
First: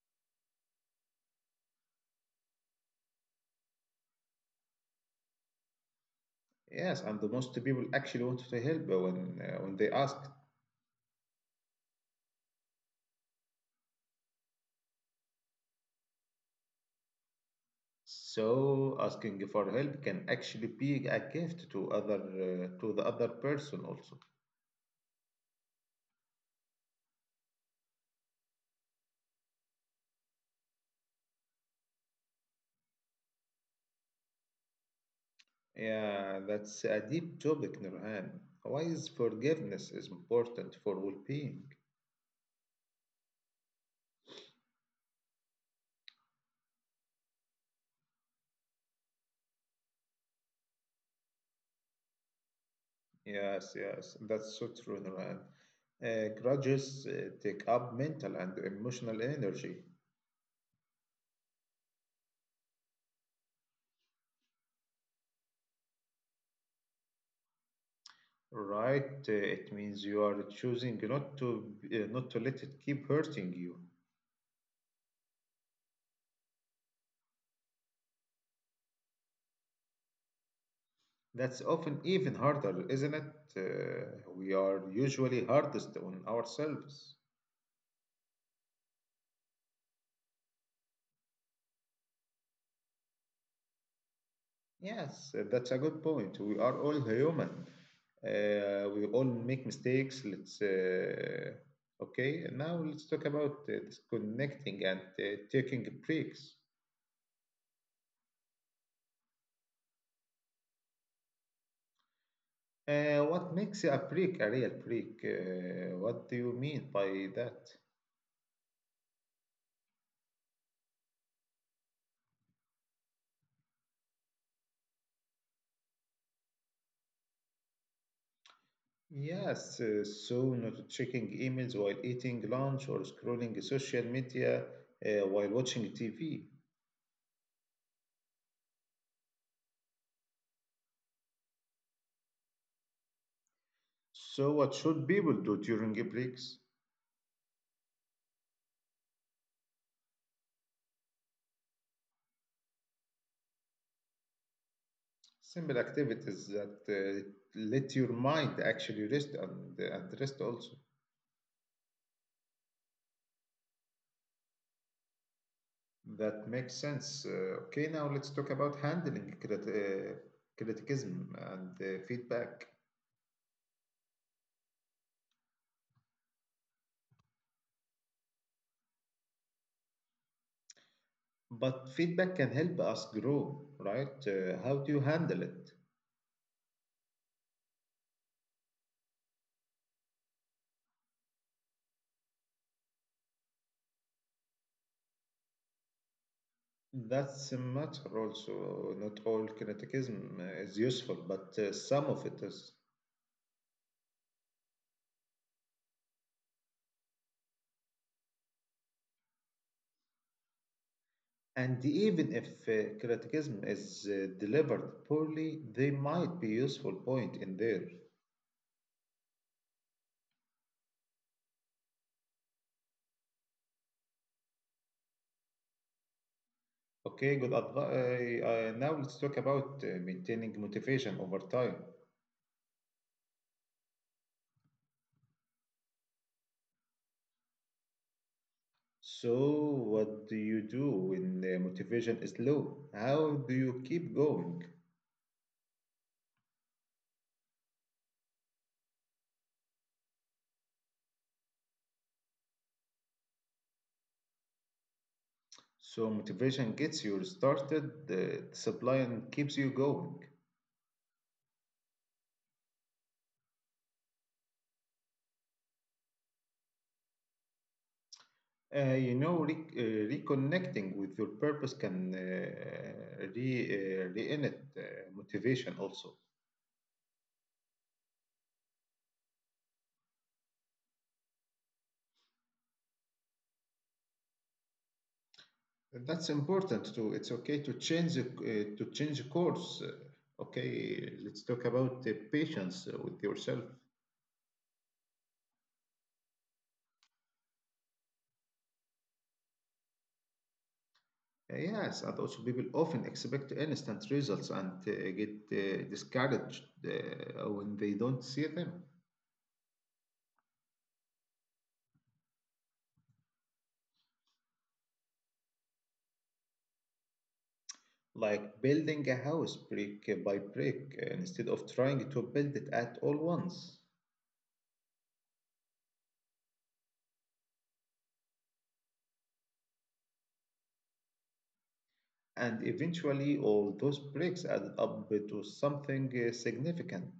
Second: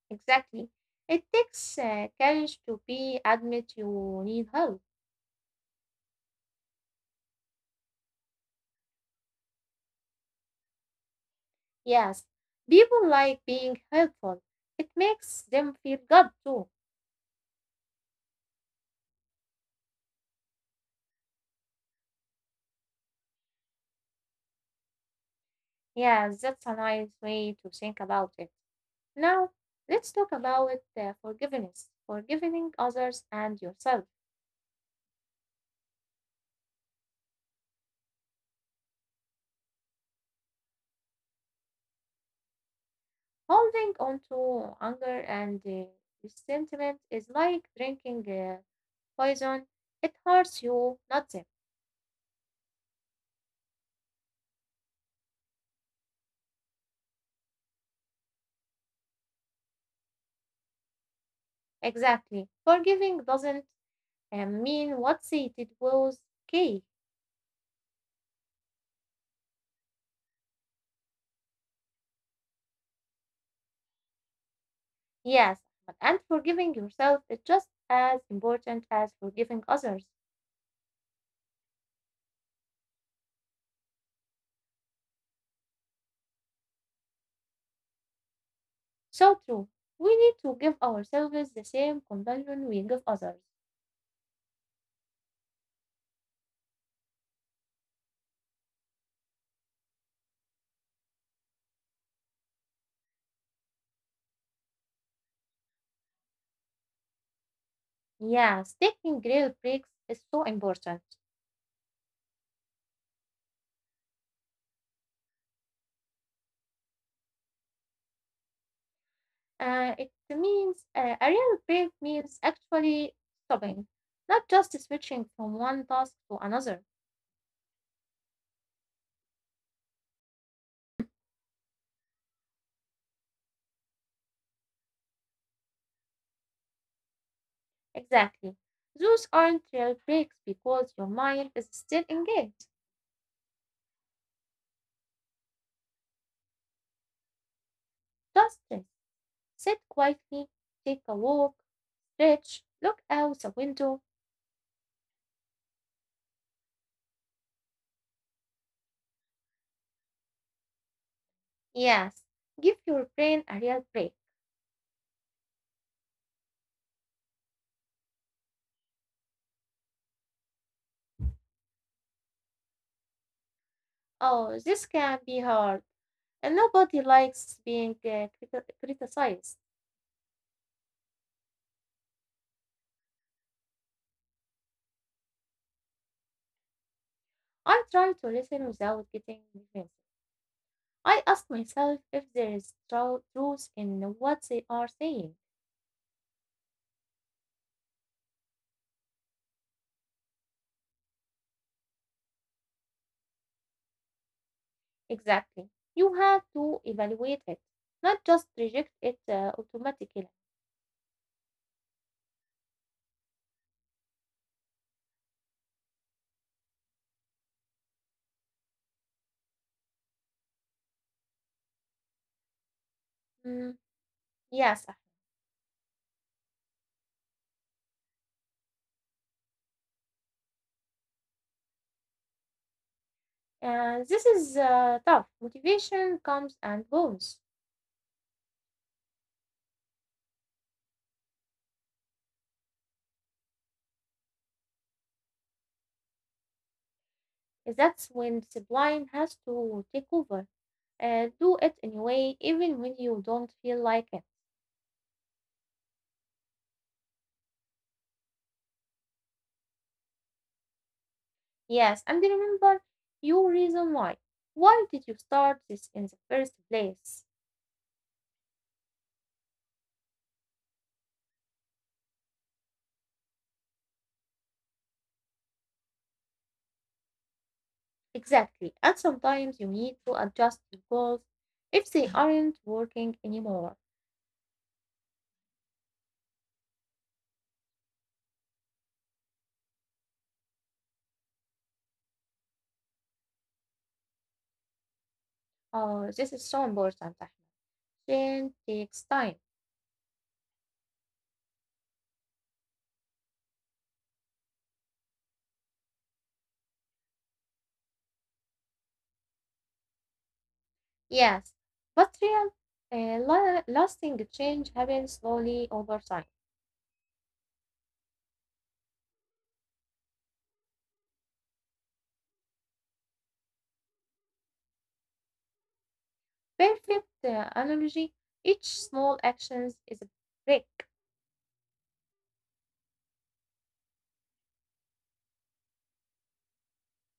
B: Exactly. It takes courage to be admit you need help.
A: Yes, and the most people actually want to help when they ask.
B: Yes, people like being helpful. It makes them feel good too.
A: So asking for help can actually be a gift to other to the other person also.
B: Yes, that's a nice way to think about it. Now, let's talk about forgiveness, forgiving others and yourself.
A: Yeah, that's a deep topic, Nurhan. Why is forgiveness is important for well-being?
B: Holding on to anger and resentment is like drinking poison. It hurts you, not them.
A: Yes, yes, that's so true, Nurhan. Grudges take up mental and emotional energy,
B: Exactly. Forgiving doesn't mean what they did was okay.
A: right? It means you are choosing not to let it keep hurting you.
B: Yes, but and forgiving yourself is just as important as forgiving others.
A: That's often even harder, isn't it? We are usually hardest on ourselves.
B: So true. We need to give ourselves the same compassion we give others.
A: Yes, that's a good point. We are all human. We all make mistakes. Let's Okay. Now let's talk about disconnecting and taking breaks.
B: Yes, taking real breaks is so important.
A: What makes a break a real break? What do you mean by that?
B: It means A real break means actually stopping, not just switching from one task to another.
A: Yes, so not checking emails while eating lunch or scrolling social media while watching TV.
B: Exactly. Those aren't real breaks because your mind is still engaged.
A: So, what should people do during breaks?
B: Just rest. Sit quietly, take a walk, stretch, look out the window.
A: Simple activities that let your mind actually rest and rest also.
B: Yes, give your brain a real break.
A: That makes sense. Okay, now let's talk about handling criticism and feedback.
B: Oh, this can be hard, and nobody likes being criticized.
A: But feedback can help us grow, right? How do you handle it?
B: I try to listen without getting defensive. I ask myself if there is truth in what they are saying.
A: That's a matter also. Not all criticism is useful, but some of it is.
B: Exactly. You have to evaluate it, not just reject it automatically.
A: And even if criticism is delivered poorly, they might be useful point in there.
B: Mm, yes.
A: Okay, good advice. Now let's talk about maintaining motivation over time.
B: This is tough. Motivation comes and goes.
A: So, what do you do when motivation is low? How do you keep going?
B: That's when discipline has to take over. Do it anyway, even when you don't feel like it.
A: So, motivation gets you started, discipline keeps you going.
B: Yes, and remember your reason why. Why did you start this in the first place?
A: You know, reconnecting with your purpose can re-innit motivation also.
B: Exactly. And sometimes you need to adjust your goals if they aren't working anymore.
A: That's important too. It's okay to change the course. Okay, let's talk about patience with yourself.
B: Oh, this is so important, Ahmed. Change takes time.
A: Yes, and also people often expect instant results and get discouraged when they don't see them.
B: Yes. But real lasting change happens slowly over time.
A: Like building a house brick by brick instead of trying to build it at all once.
B: Perfect analogy. Each small action is a break.
A: And eventually, all those breaks added up to something significant.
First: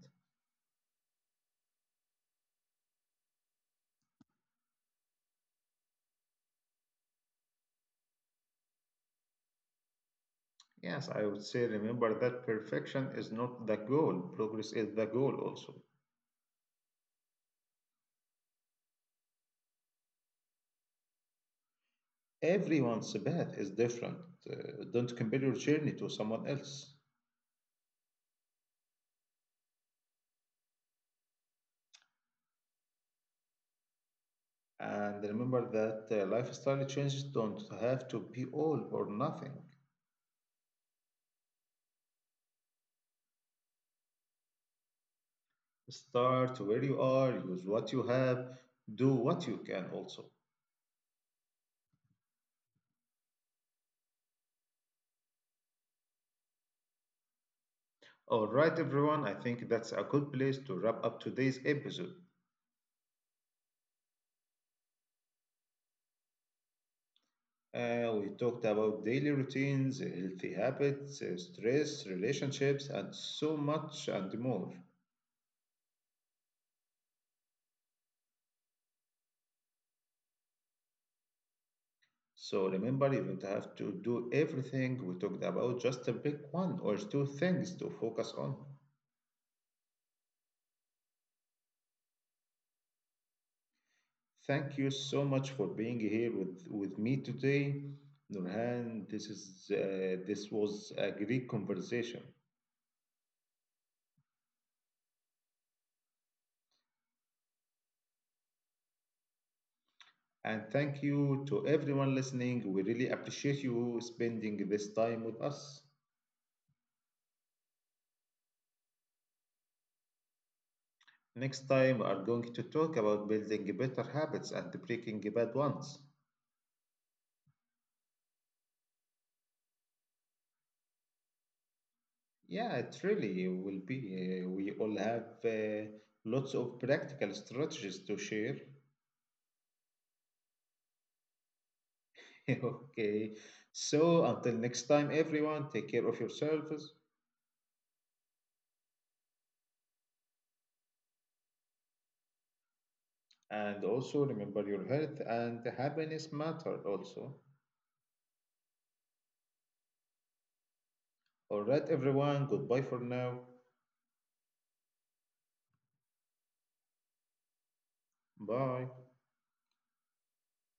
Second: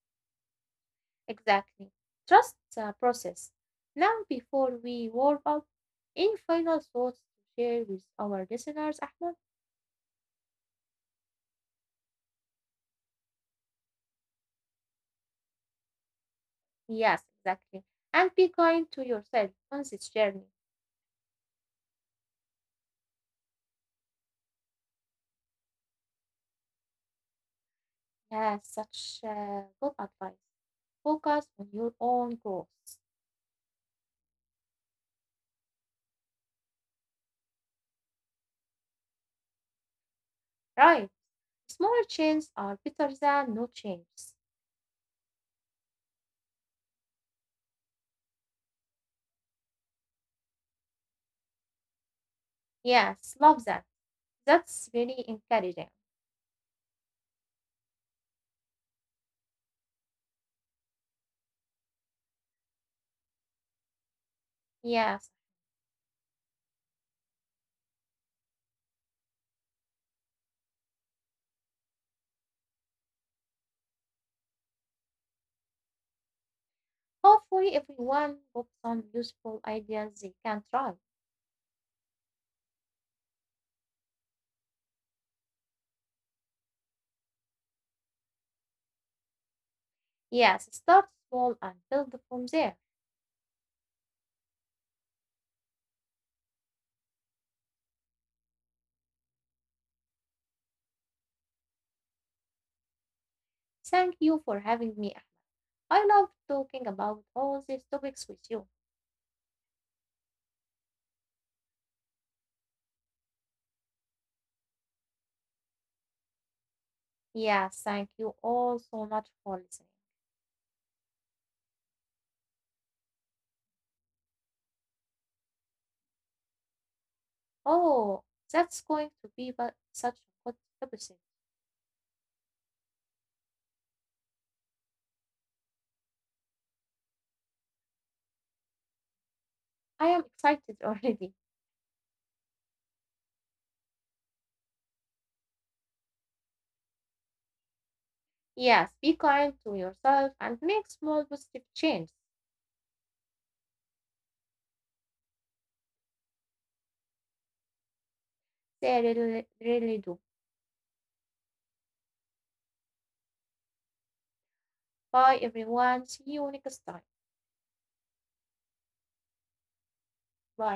B: Exactly. Trust the process. Now, before we wrap up, any final thoughts to share with our listeners, Ahmed?
A: Yes, I would say remember that perfection is not the goal, progress is the goal also.
B: Yes, exactly. And be kind to yourself on this journey.
A: Everyone's path is different. Don't compare your journey to someone else.
B: Yes, such good advice. Focus on your own growth.
A: And remember that lifestyle changes don't have to be all or nothing.
B: Right. Small changes are better than no changes.
A: Start where you are, use what you have, do what you can also.
B: Yes, love that. That's really encouraging.
A: All right, everyone, I think that's a good place to wrap up today's episode.
B: Yes.
A: We talked about daily routines, healthy habits, stress, relationships, and so much and more.
B: Hopefully everyone got some useful ideas they can try.
A: So remember, you don't have to do everything we talked about, just pick one or two things to focus on.
B: Yes, start small and build from there.
A: Thank you so much for being here with me today. Nurhan, this was a great conversation.
B: Thank you for having me, Ahmed. I love talking about all these topics with you.
A: And thank you to everyone listening. We really appreciate you spending this time with us.
B: Yes, thank you all so much for listening.
A: Next time, we are going to talk about building better habits and breaking bad ones.
B: Oh, that's going to be but such a good episode.
A: Yeah, it really will be. We all have lots of practical strategies to share.
B: I am excited <laughs> already.
A: <laughs> Okay, so until next time, everyone, take care of yourselves
B: Yes, be kind to yourself and make small positive changes.
A: and also remember your health and happiness matter also.
B: They really, really do.
A: All right, everyone, goodbye for now.
B: Bye, everyone. See you next time.
A: Bye.
B: Bye.